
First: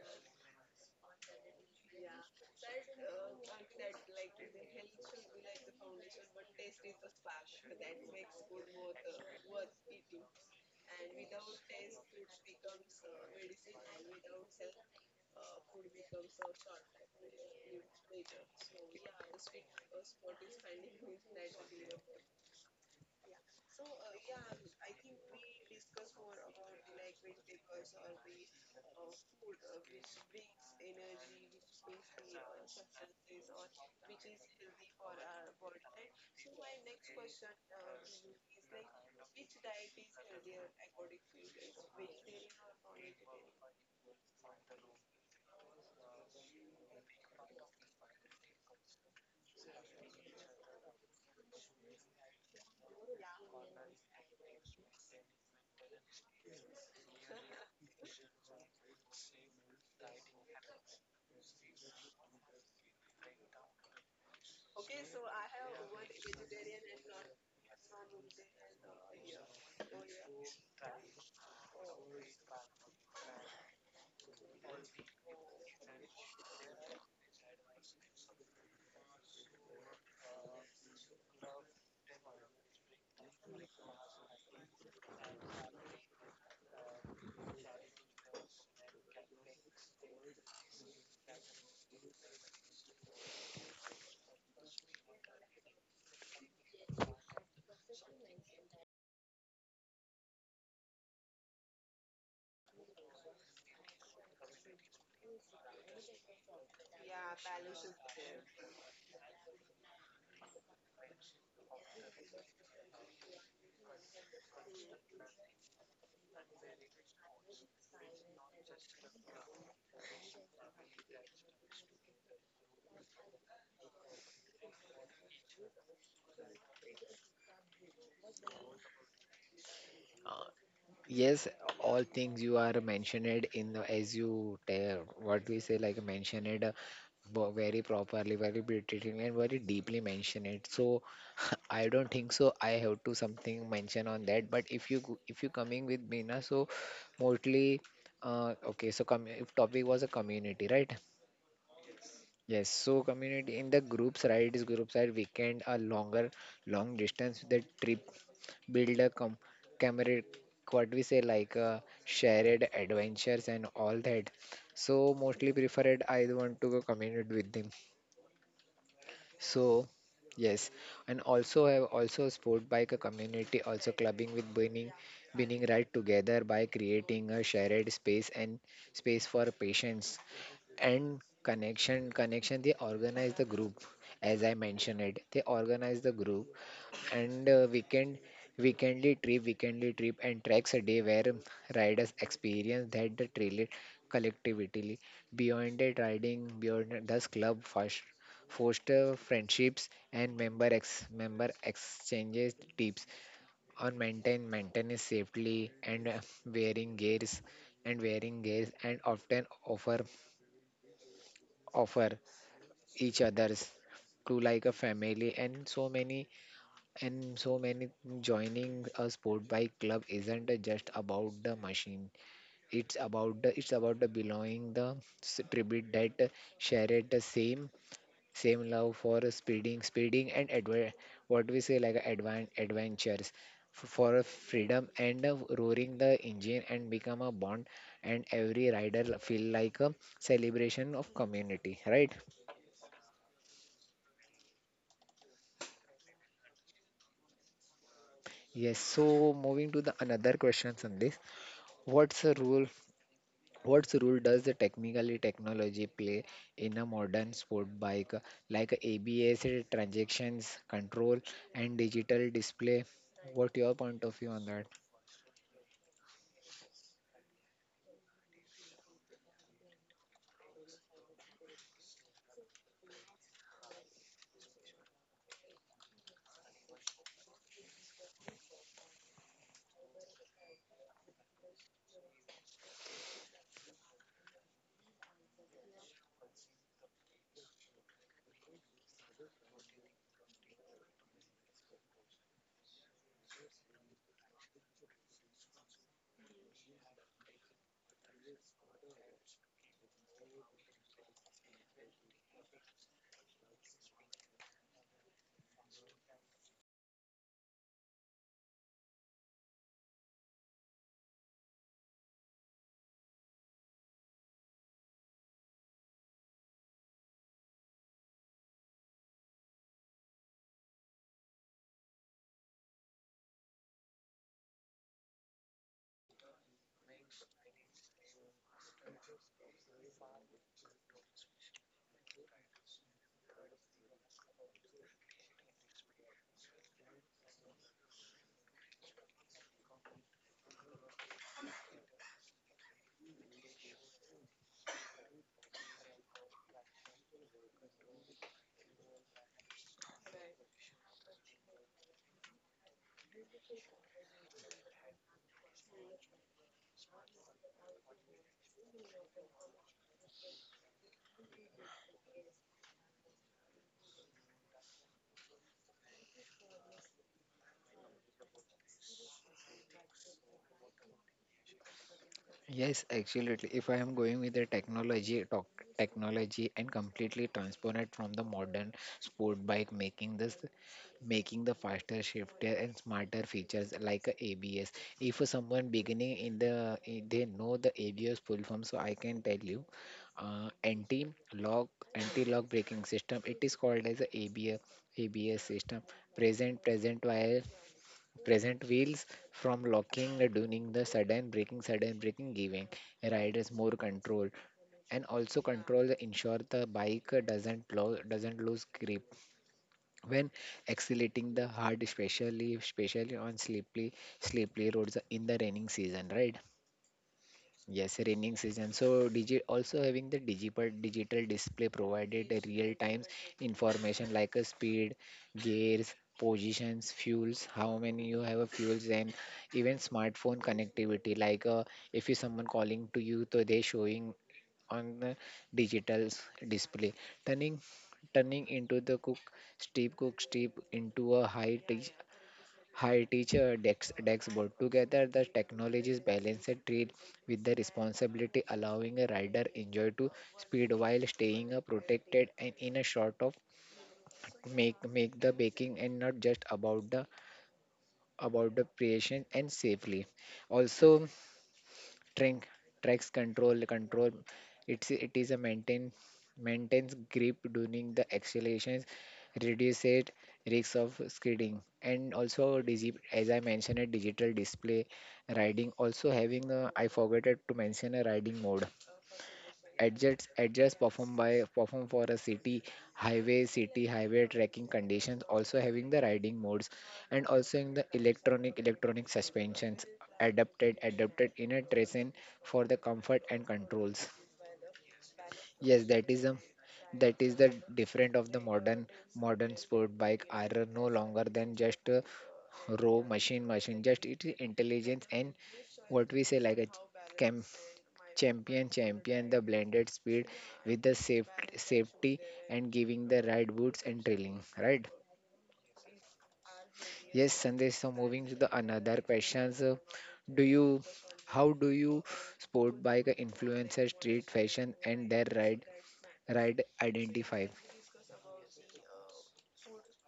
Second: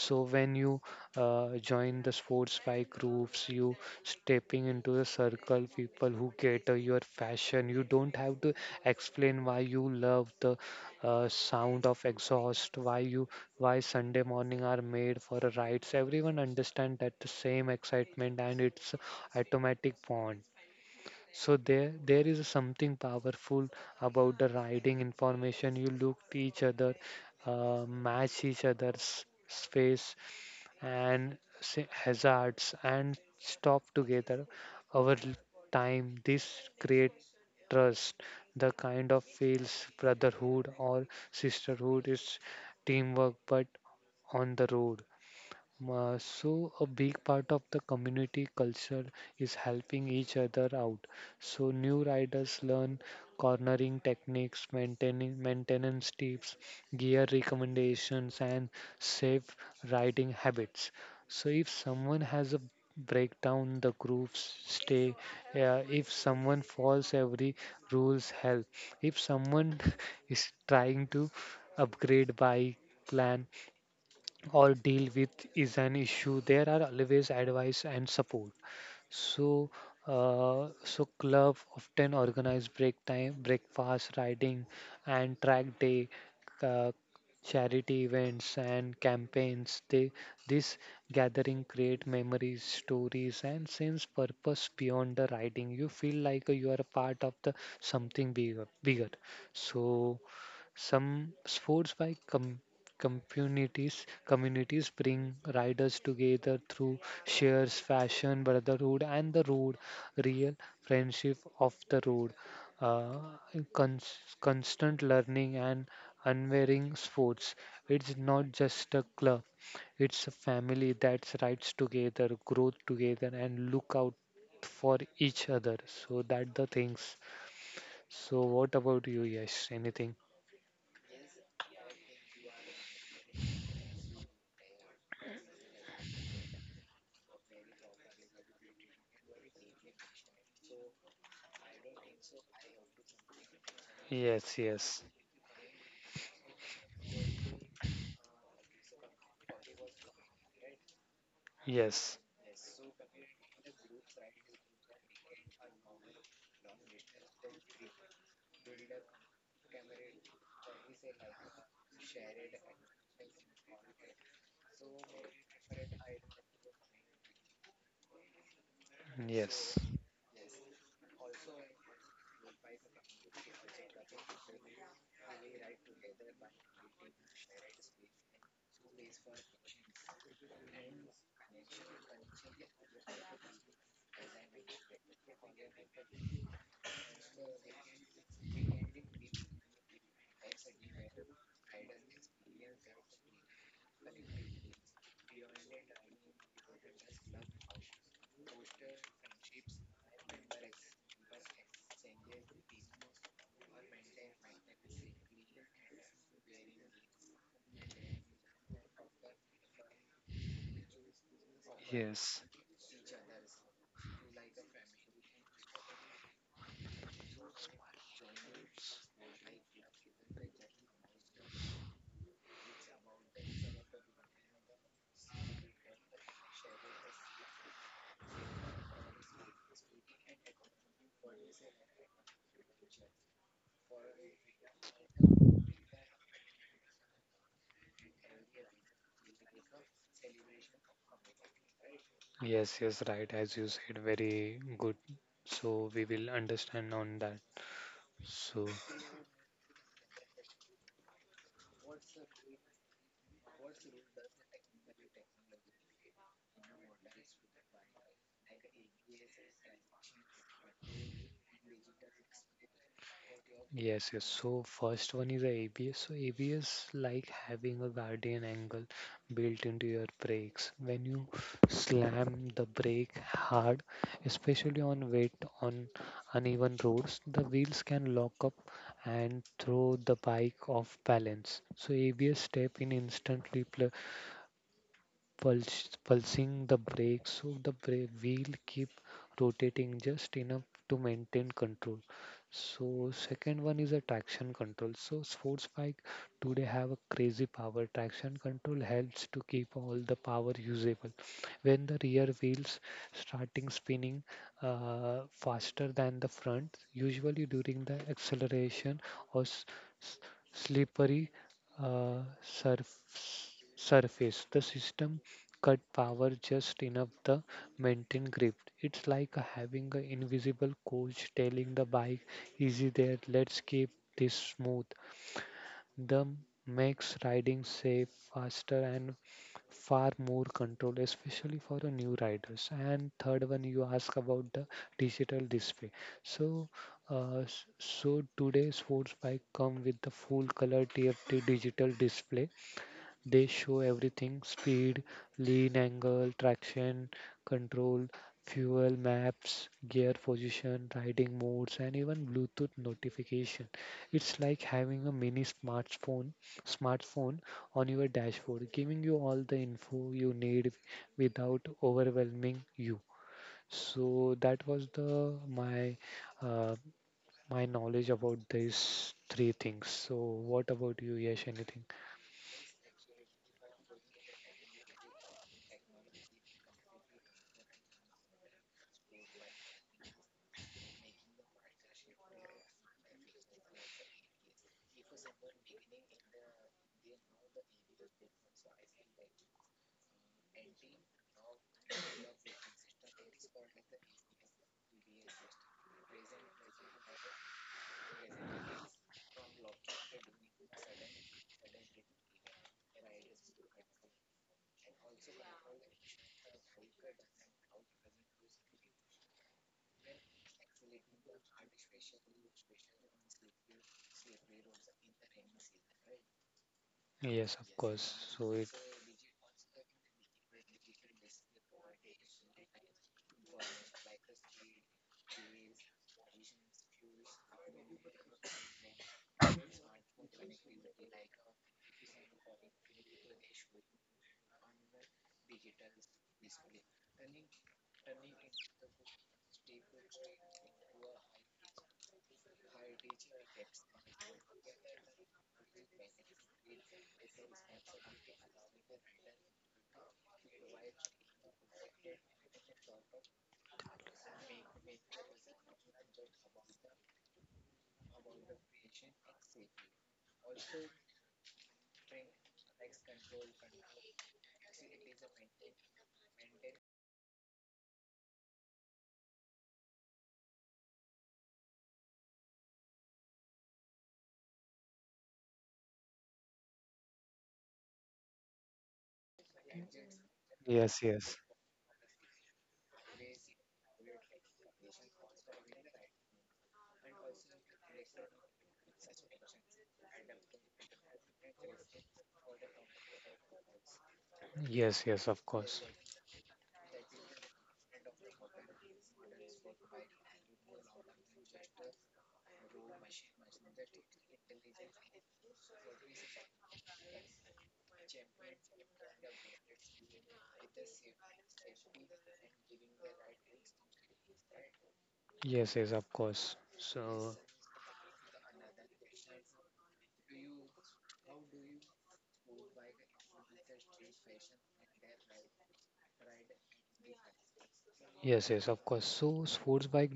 So when you join the sports bike groups, you stepping into the circle people who cater your fashion. You don't have to explain why you love the sound of exhaust, why you why Sunday morning are made for a rides. Everyone understand that the same excitement, and it's automatic font. So there is something powerful about the riding information. You look to each other, match each other's space, and hazards and stop together over l- time. This create trust. The kind of feels brotherhood or sisterhood is teamwork, but on the road. So a big part of the community culture is helping each other out. So new riders learn cornering techniques, maintaining maintenance tips, gear recommendations, and safe riding habits. So if someone has a breakdown, the groups stay. If someone falls, every rules help. If someone (laughs) is trying to upgrade bike plan, or deal with is an issue, there are always advice and support. So so club often organize break time, breakfast riding, and track day, uh, charity events and campaigns. They this gathering create memories, stories, and sense purpose beyond the riding. You feel like you are a part of the something bigger. So some sports by com- communities bring riders together through shares, fashion, brotherhood, and the road, real friendship of the road, uh, constant learning and unwearing sports. It's not just a club; it's a family that rides together, grows together, and look out for each other. So that the things. So what about you, Yes? Anything?
Uh, yes, all things you are mentioned in the, as you tell what we say like mentioned very properly, very beautifully, and very deeply mentioned it. So (laughs) I don't think so. I have to something mention on that.
Yes,
But
yes,
if you coming with me na, so mostly okay. So com if topic was a community, right?
yes,
Yes, so community in the groups rides, groups are weekend a longer, long distance. The trip build a com camaraderie, what we say like shared adventures and all that. So mostly preferred, I want to go community with them.
yes.
So yes, and also have also sport bike a community, also clubbing with winning ride together by creating a shared space and space for patients and connection they organize the group, as I mentioned it, they organize the group, and weekend weekendly trip and tracks a day where riders experience that the trail collectively beyond it riding beyond it. Thus club first foster friendships, and member exchanges tips on maintain maintenance safely and wearing gears and wearing gears, and often offer
Yes,
each other's to like a family, and so many joining a sport bike club isn't just about the machine. It's about the, it's about the belonging, the tribute that share it the same same love for speeding and what we say like adventures, for a freedom and a roaring the engine, and become a bond, and every rider feel like a celebration of community, right?
yes, yes, right. As you said, very good. So we will understand on that. So,
Yes, so moving to the another questions on this. What's the role? What's role does the technically technology play in a modern sport bike like ABS, transactions control, and digital display? What your point
yes,
of
yes.
view on
So,
that?
first one is ABS. So, ABS like having a guardian angle built into your brakes. When you slam the brake hard, especially on wet, on uneven roads, the wheels can lock up and throw the bike off balance. So, ABS step in instantly pulsing the brake, so the brake wheel keep rotating just enough to maintain control. So second one is a traction control. So sports bike today have a crazy power. Traction control helps to keep all the power usable when the rear wheels starting spinning faster than the front, usually during the acceleration or s- slippery uh, surf- surface. The system cut power just enough to maintain grip. It's like having an invisible coach telling the bike, easy there, let's keep this smooth. The makes riding safe, faster, and far more control, especially for the new riders. And third one, you ask about the digital display. So, so today's sports bike come with the full color TFT digital display. They show everything: speed, lean angle, traction control, fuel maps, gear position, riding modes, and even Bluetooth notification. It's like having a mini smartphone on your dashboard, giving you all the info you need without overwhelming you. So that was the uh, my knowledge about these three things. So what about you, Yash? Anything?
Yes, absolutely. If I am going with the technology, talk, technology, and completely transform it from the modern sport bike, making this, making the faster, shifter, and smarter features like a ABS. If someone beginning in the, in- they know the ABS full form, so I can tell you, uh, anti-lock, anti-lock braking system. It is called as a ABS, ABS system. Present, present wire Present wheels from locking, doing the sudden braking, giving riders more control, and also control the ensure the bike doesn't lose grip when accelerating the hard, especially on slippery roads in the raining season, right?
Yes, of
Yes,
course.
raining
So it,
season. So, digi also having the digital display provided a real-time information like a speed, gears, positions, fuels, how many you have a fuels, and even smartphone connectivity. Like if you someone calling to you, so they showing on the digital display, turning turning into the cook steep into a high tech. Hi teacher, Dex, Dex board. Together, the technologies balance a treat with the responsibility, allowing a rider enjoy to speed while staying protected, and in a short of make make the baking, and not just about the, about the creation and safely. Also, Trink tracks control control. It's, it is a maintain maintains grip during the accelerations, reduces risks of skidding, and also digi, as I mentioned, a digital display riding. Also having a, I forgot to mention a riding mode. Adjusts
yes,
performed
yes,
by performed for a city highway tracking conditions, also having the riding modes and also in the electronic suspensions adapted in a terrain for the comfort and controls.
yes, yes, of course.
Yes, that is a that is the different of the modern sport bike are no longer than just a raw machine just it is intelligence and what we say like a cam champion the blended speed with the safety and giving the right boots and trailing right
Yes, yes, of course. So,
yes Sandesh, so moving to the another questions do you how do you sport bike influencer street fashion and their ride identify.
yes, yes, of course. So, sports bike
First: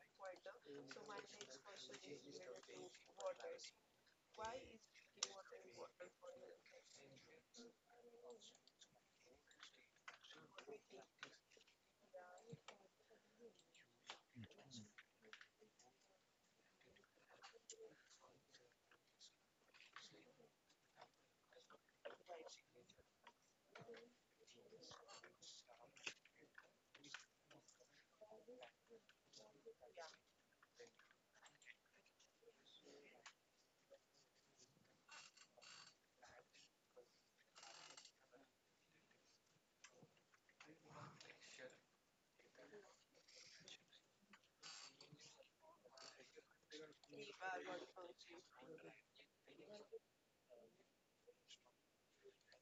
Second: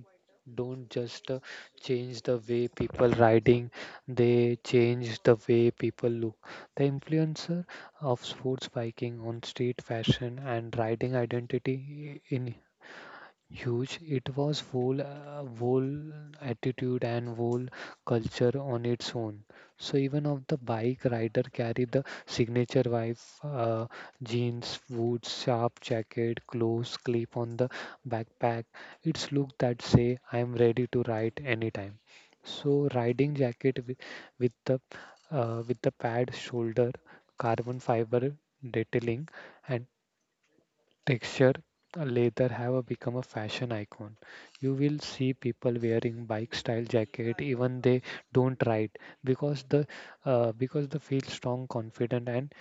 don't just change the way people riding, they change the way people look. The influencer of sports biking on street fashion and riding identity in huge. It was whole, whole attitude and whole culture on its own. So even of the bike rider carry the signature vibe, uh, jeans, boots, sharp jacket, clothes, clip on the backpack. It's look that say I'm ready to ride anytime. So riding jacket with the with the pad shoulder, carbon fiber detailing and texture, leather have become a fashion icon. You will see people wearing bike style jacket even they don't ride, because the because they feel strong, confident, and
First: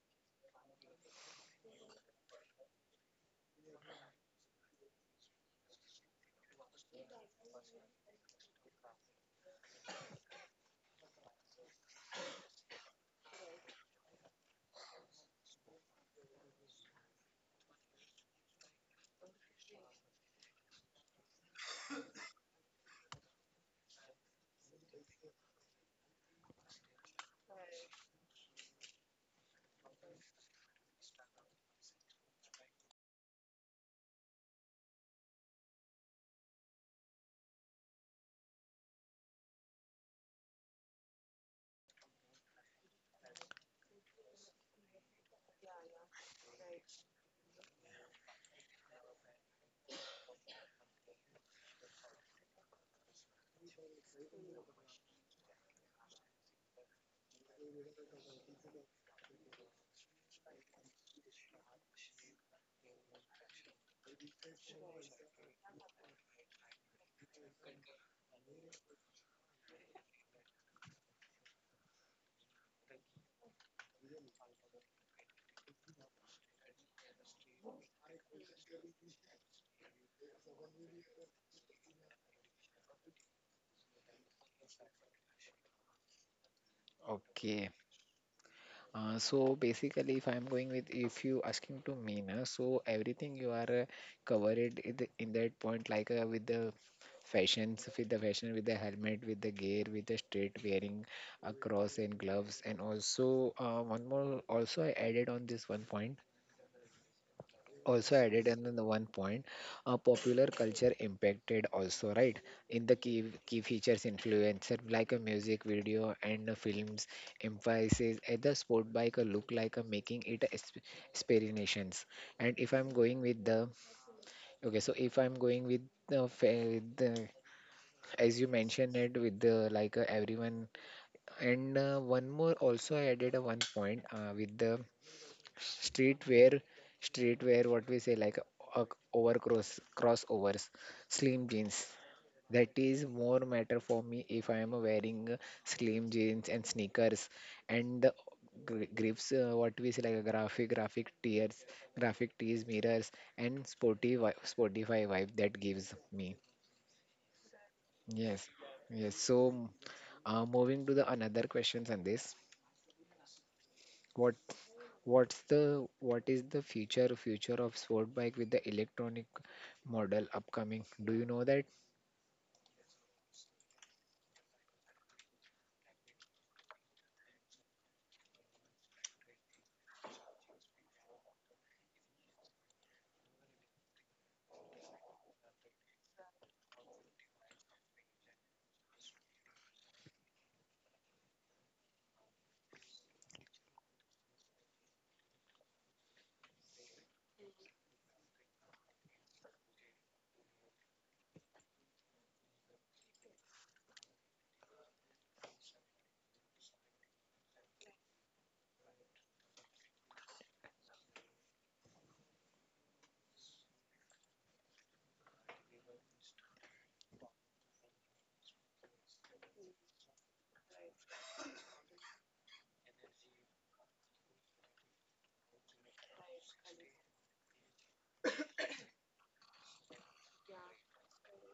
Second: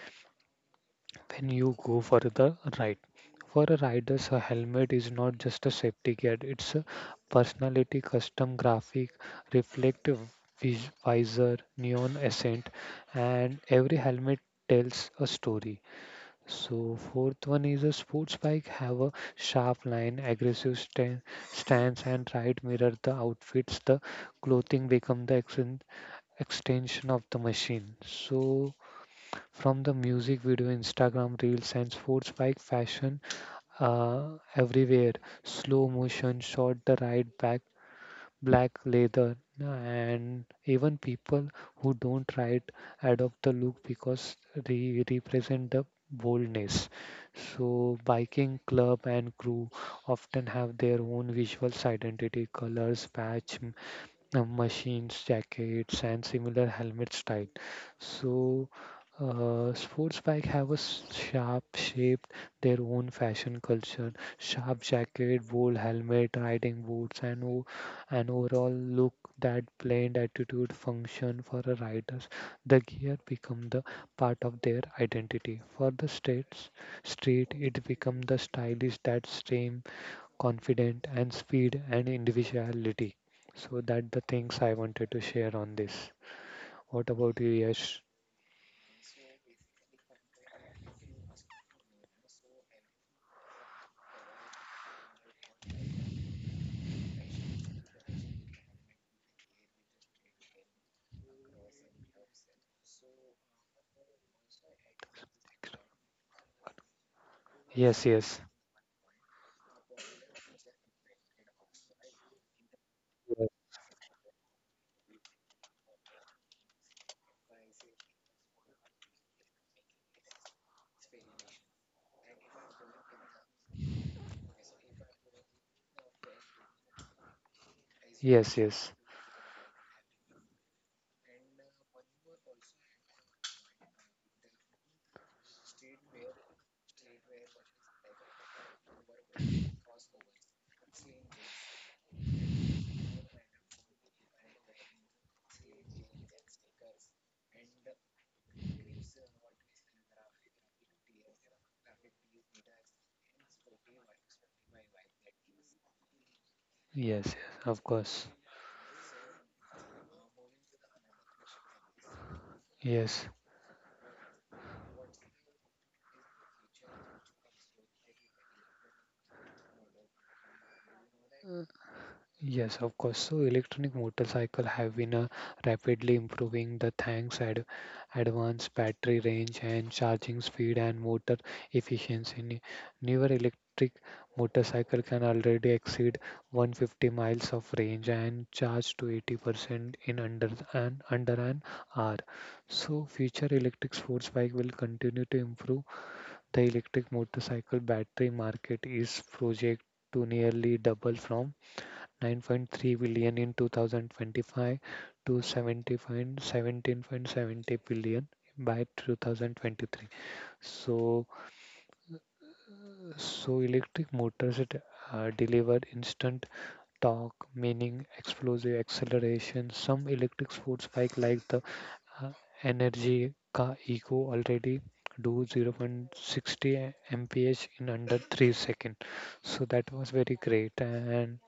when you go for the ride. For a rider's a helmet is not just a safety gear; it's a personality, custom graphic, reflective visor, neon accent, and every helmet tells a story. So fourth one is a sports bike have a sharp line, aggressive stance, and right mirror the outfits. The clothing become the extension of the machine. So from the music video, Instagram reels, and sports bike fashion everywhere. Slow motion shot, the ride back black leather, and even people who don't try it adopt the look because they represent the boldness. So biking club and crew often have their own visual identity, colors, patch, machines, jackets, and similar helmet style. So, sports bike have a sharp shape, their own fashion culture. Sharp jacket, bold helmet, riding boots, and an overall look that blend attitude function for a riders. The gear become the part of their identity. For the states, street, it become the stylish that stream confident and speed and individuality. So that the things I wanted to share on this. What about you,
Okay.
Yash?
So basically, if I'm going with, if you asking to me, na, so everything you are covered in, the, in that point, like with the fashions, with the fashion, with the helmet, with the gear, with the straight wearing across and gloves, and also one more. Also, I added on this one point
Yes,
also
yes,
added in the one point popular culture impacted also right in the key features influencer like a music video and films emphasizes at the sport bike a look like a making it explanations. And if I'm going with the okay, so if I'm going with the, the as you
yes, yes,
mentioned
yes,
it with the like everyone and one more also I added a one point with the streetwear streetwear what we say like uh, over cross crossovers slim jeans that is more matter for me if I am wearing slim jeans and sneakers and the grips what we say like a graphic graphic tears graphic tees mirrors and sporty spotify vibe that gives me.
yes, of course.
Yes, yes, so moving to the another questions on this.
Yes,
What what's the what is the future of sport bike with the electronic model upcoming? Do you know that?
yes, of course. So electronic motorcycle have been rapidly improving the thanks ad advanced battery range and charging speed and motor efficiency. Newer electric motorcycle can already exceed 150 miles of range and charge to 80% in under an hour. So future electric sports bike will continue to improve. The electric motorcycle battery market is project to nearly double from 9.3 billion in 2025 to 17.70 billion by 2023. So, so electric motors it, deliver instant torque, meaning explosive acceleration. Some electric sports bike like the uh, Energy Ka Eco already do 0.60 mph in under 3 seconds, so that was very great and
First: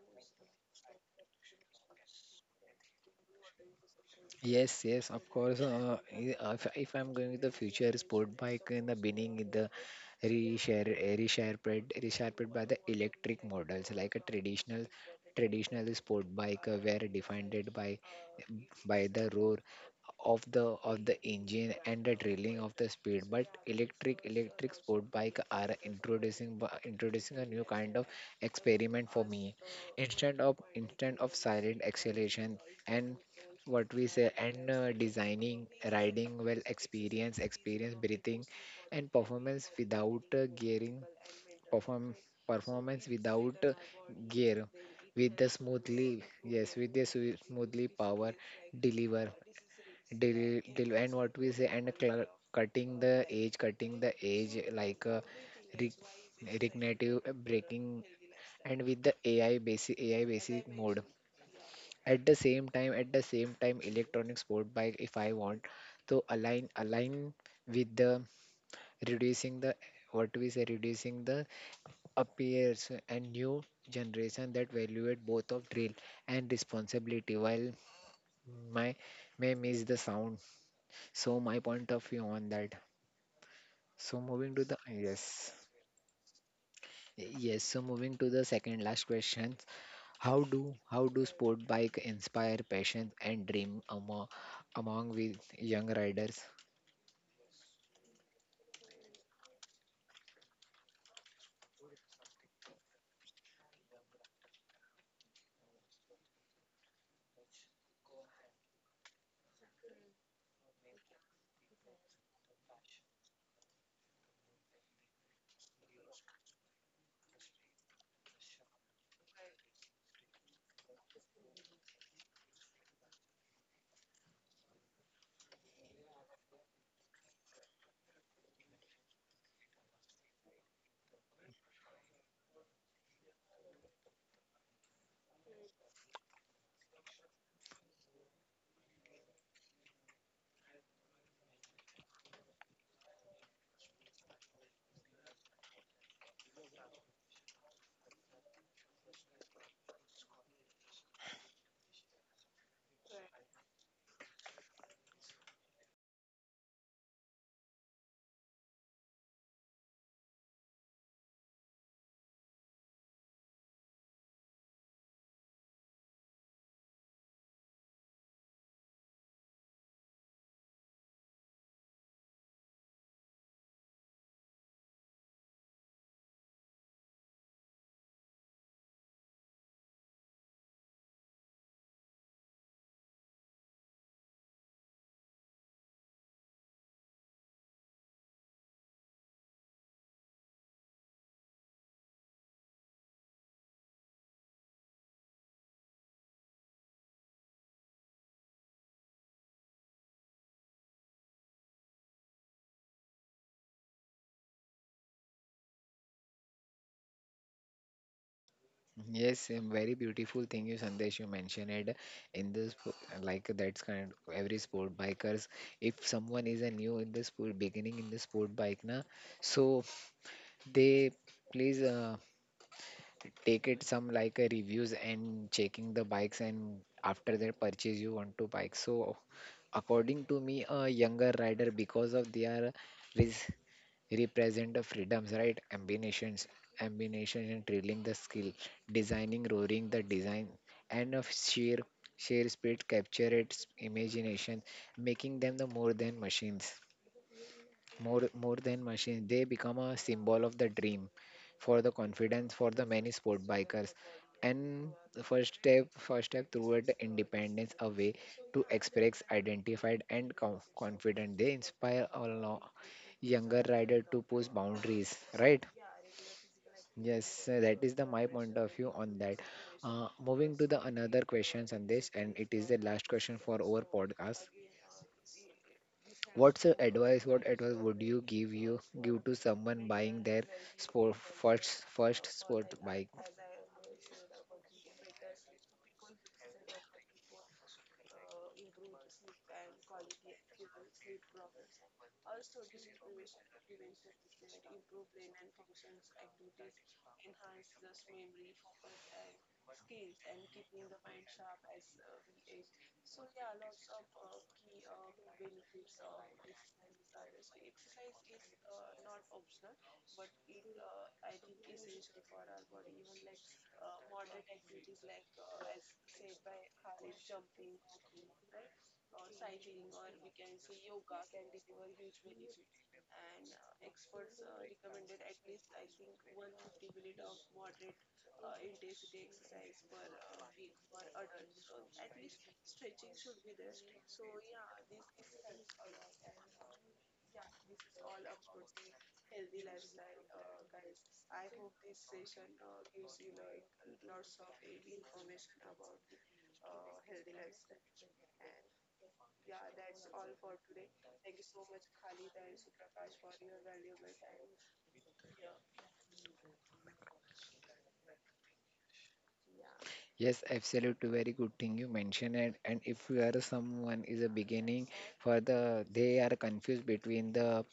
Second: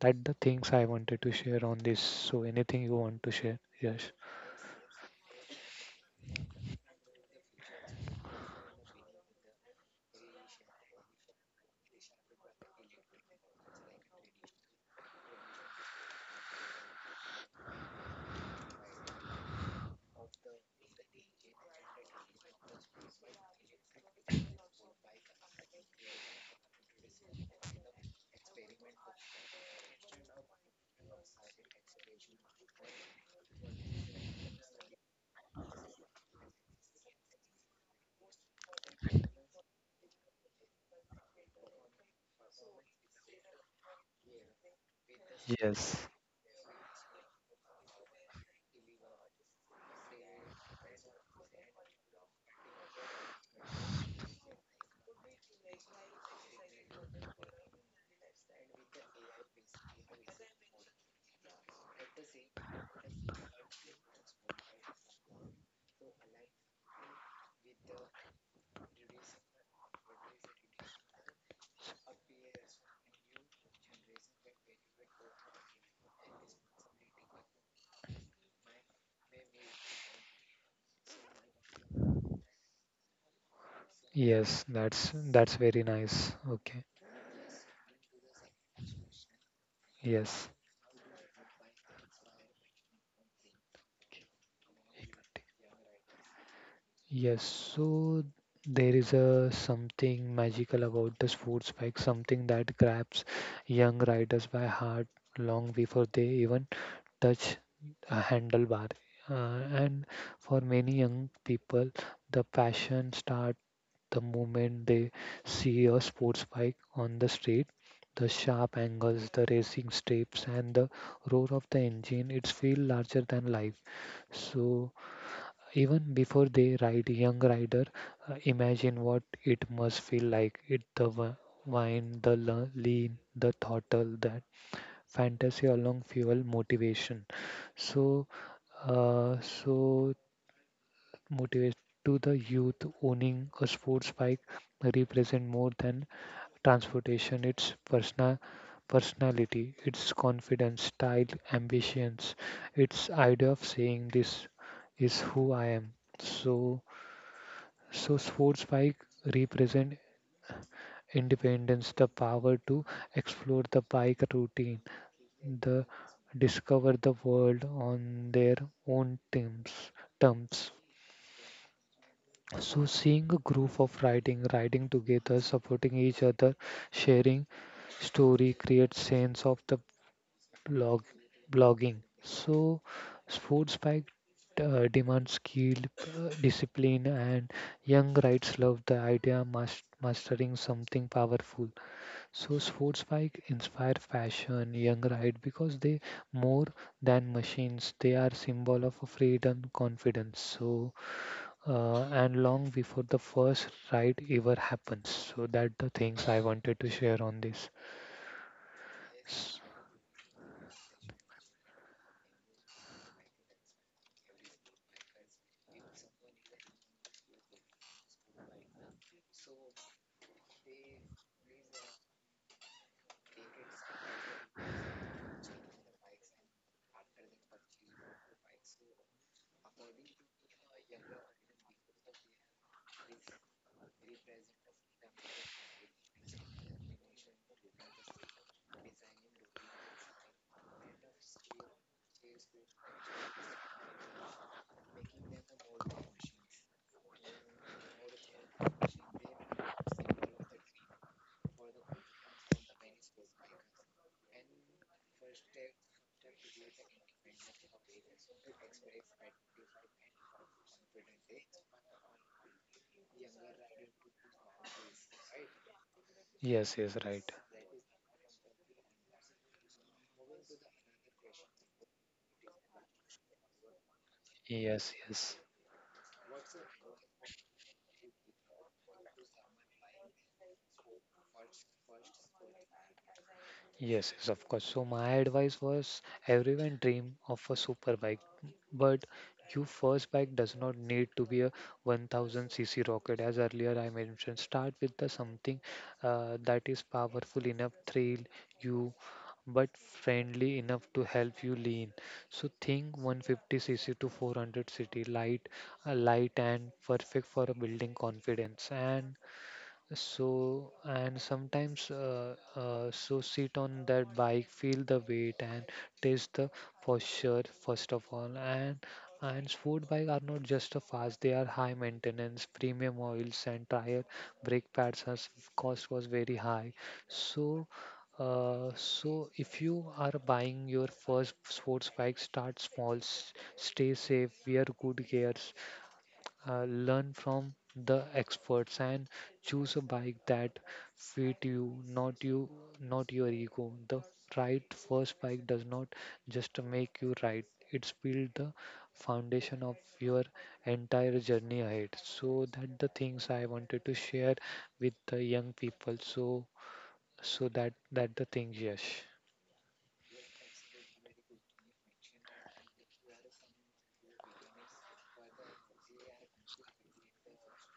that the things I wanted to share on this. So anything you want to share? Yes.
Yes, yes, of course. If I'm going with the future sport bike in the beginning, in the reshare resharpened by the electric models like a traditional sport bike were defined by the roar of the engine and the drilling of the speed, but electric sport bike are introducing introducing a new kind of experiment for me, instead of silent acceleration and what we say and designing riding well experience experience breathing and performance without gearing perform performance without gear with the
Yes.
smoothly, yes, with the smoothly power deliver. Del, del, and what we say, and cutting the edge like re- regenerative braking, and with the AI basic AI basic mode. At the same time, at the same time, electronic sport bike, if I want, to align with the reducing the what we say reducing the appears and new generation that valued both of drill and responsibility while my may miss the sound, so my point of view on that. So moving
Yes,
to the,
that's
yes.
that's very nice. Okay.
Yes, so moving to the second last question.
Yes.
How do sport bike inspire passion and dream among among with young riders?
Yes. So there is a something magical about the sports bike, something that grabs young riders by heart long before they even touch a handlebar. And for many young people, the passion starts the moment they see a sports bike on the street, the sharp angles, the racing steps, and the roar of the engine, it feels larger than life. So even before they ride, young rider imagine what it must feel like. It the wine, the lean, the throttle, that fantasy along fuel motivation. So so motivate to the youth owning a sports bike represent more than transportation, its persona, personality, its confidence, style, ambitions, its idea of saying this is who I am. So, so sports bike represent independence, the power to explore the bike routine, the discover the world on their own terms. So, seeing a group of riding together, supporting each other, sharing story creates sense of the blog blogging. So sports bike demands skill, discipline, and young rides love the idea mastering something powerful. So sports bike inspire fashion, young ride because they more than machines. They are symbol of freedom, confidence. And long before the first ride ever happens. So that the things I wanted to share on this.
Yes, a
S-
very beautiful thing you Sandesh you mentioned it in this like that's kind of every sport bikers. If someone is a new in the sport beginning in the sport bike na, so they please take it some like a reviews and checking the bikes and after their purchase you want to bike, so according to me a younger rider because of their res- represent the freedoms right ambitions ambition and drilling the skill designing roaring the design and of sheer speed capture its imagination making them the more than machines more more than machines they become a symbol of the dream for the confidence for the many sport bikers and the first step toward the independence a way to express identified and confident they inspire a younger rider to push boundaries right.
Yes, yes, right.
Yes, that is the my point of view on that. Moving to the another question Sandesh, and it is the last question for our podcast.
Yes, yes.
What's your advice? What advice would you give to someone buying their sport first sport bike?
Yes, yes, of course. So my advice was everyone dream of a super bike, but your first bike does not need to be a 1000cc rocket. As earlier I mentioned, start with the something that is powerful enough, thrill you, but friendly enough to help you lean. So think 150cc to 400cc, light, light and perfect for building confidence and so and sometimes so sit on that bike feel the weight and taste the posture first of all and sport bike are not just a fast, they are high maintenance premium oils and tire brake pads has cost was very high. So so if you are buying your first sports bike, start small, stay safe, wear good gears, learn from the experts and choose a bike that fit you, not you, not your ego. The right first bike does not just make you right, it's build the foundation of your entire journey ahead. So that the things I wanted to share with the young people. So that the things, yes.
Yes, absolutely very good thing you mentioned it. And if you are someone is a beginning for the they are confused between the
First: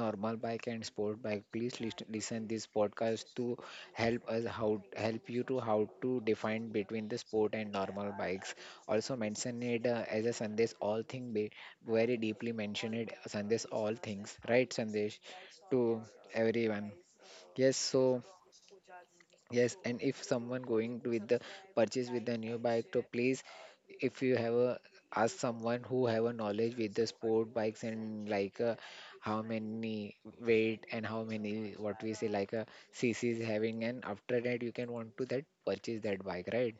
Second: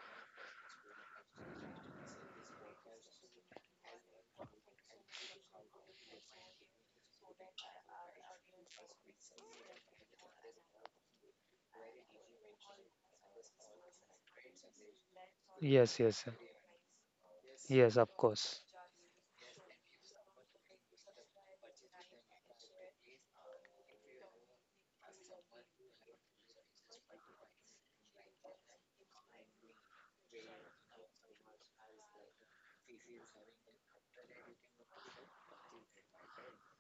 normal bike and sport bike please listen this podcast to help us how help you to how to define between the sport and normal bikes also mention it as a Sandesh all thing be very deeply mention it Sandesh all things right Sandesh to
Yes. Yes.
everyone yes
Yes,
so.
of course.
Yes, and if someone going to with the purchase with the new bike, to please, if you have a ask someone who have a knowledge with the sport bikes and like how many weight and how many what we say like a CC is having, and after that you can want to that purchase that bike, right?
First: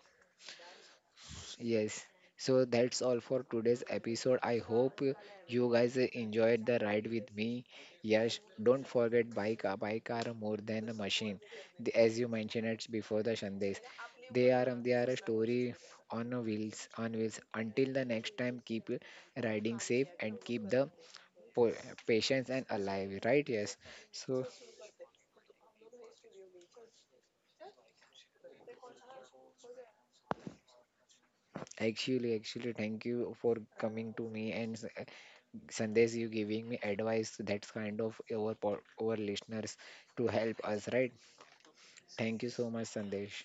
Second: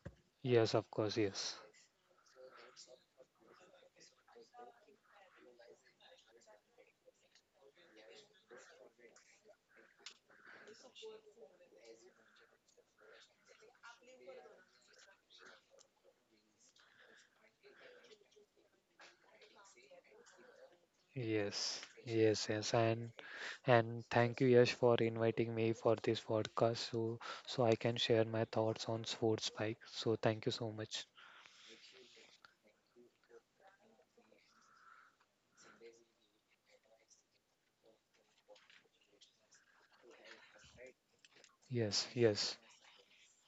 Yes, of course. Yes.
Yes. So that's all for today's episode. I hope you guys enjoyed the ride with me. Yes, don't forget bike are more than a machine. As you mentioned it before the Shandesh. They are a story on a wheels on wheels. Until the next time, keep riding safe and keep the po-
Yes, yes,
patience and
yes, and
alive, right? Yes.
and thank
So
you, Yash, for inviting me for this podcast, so so I can share my thoughts on sports bike. So thank you so much.
actually, thank you for coming to me and Sandesh, you giving me advice that's kind of our our listeners to help us, right?
Yes,
Thank you
yes.
so much, Sandesh.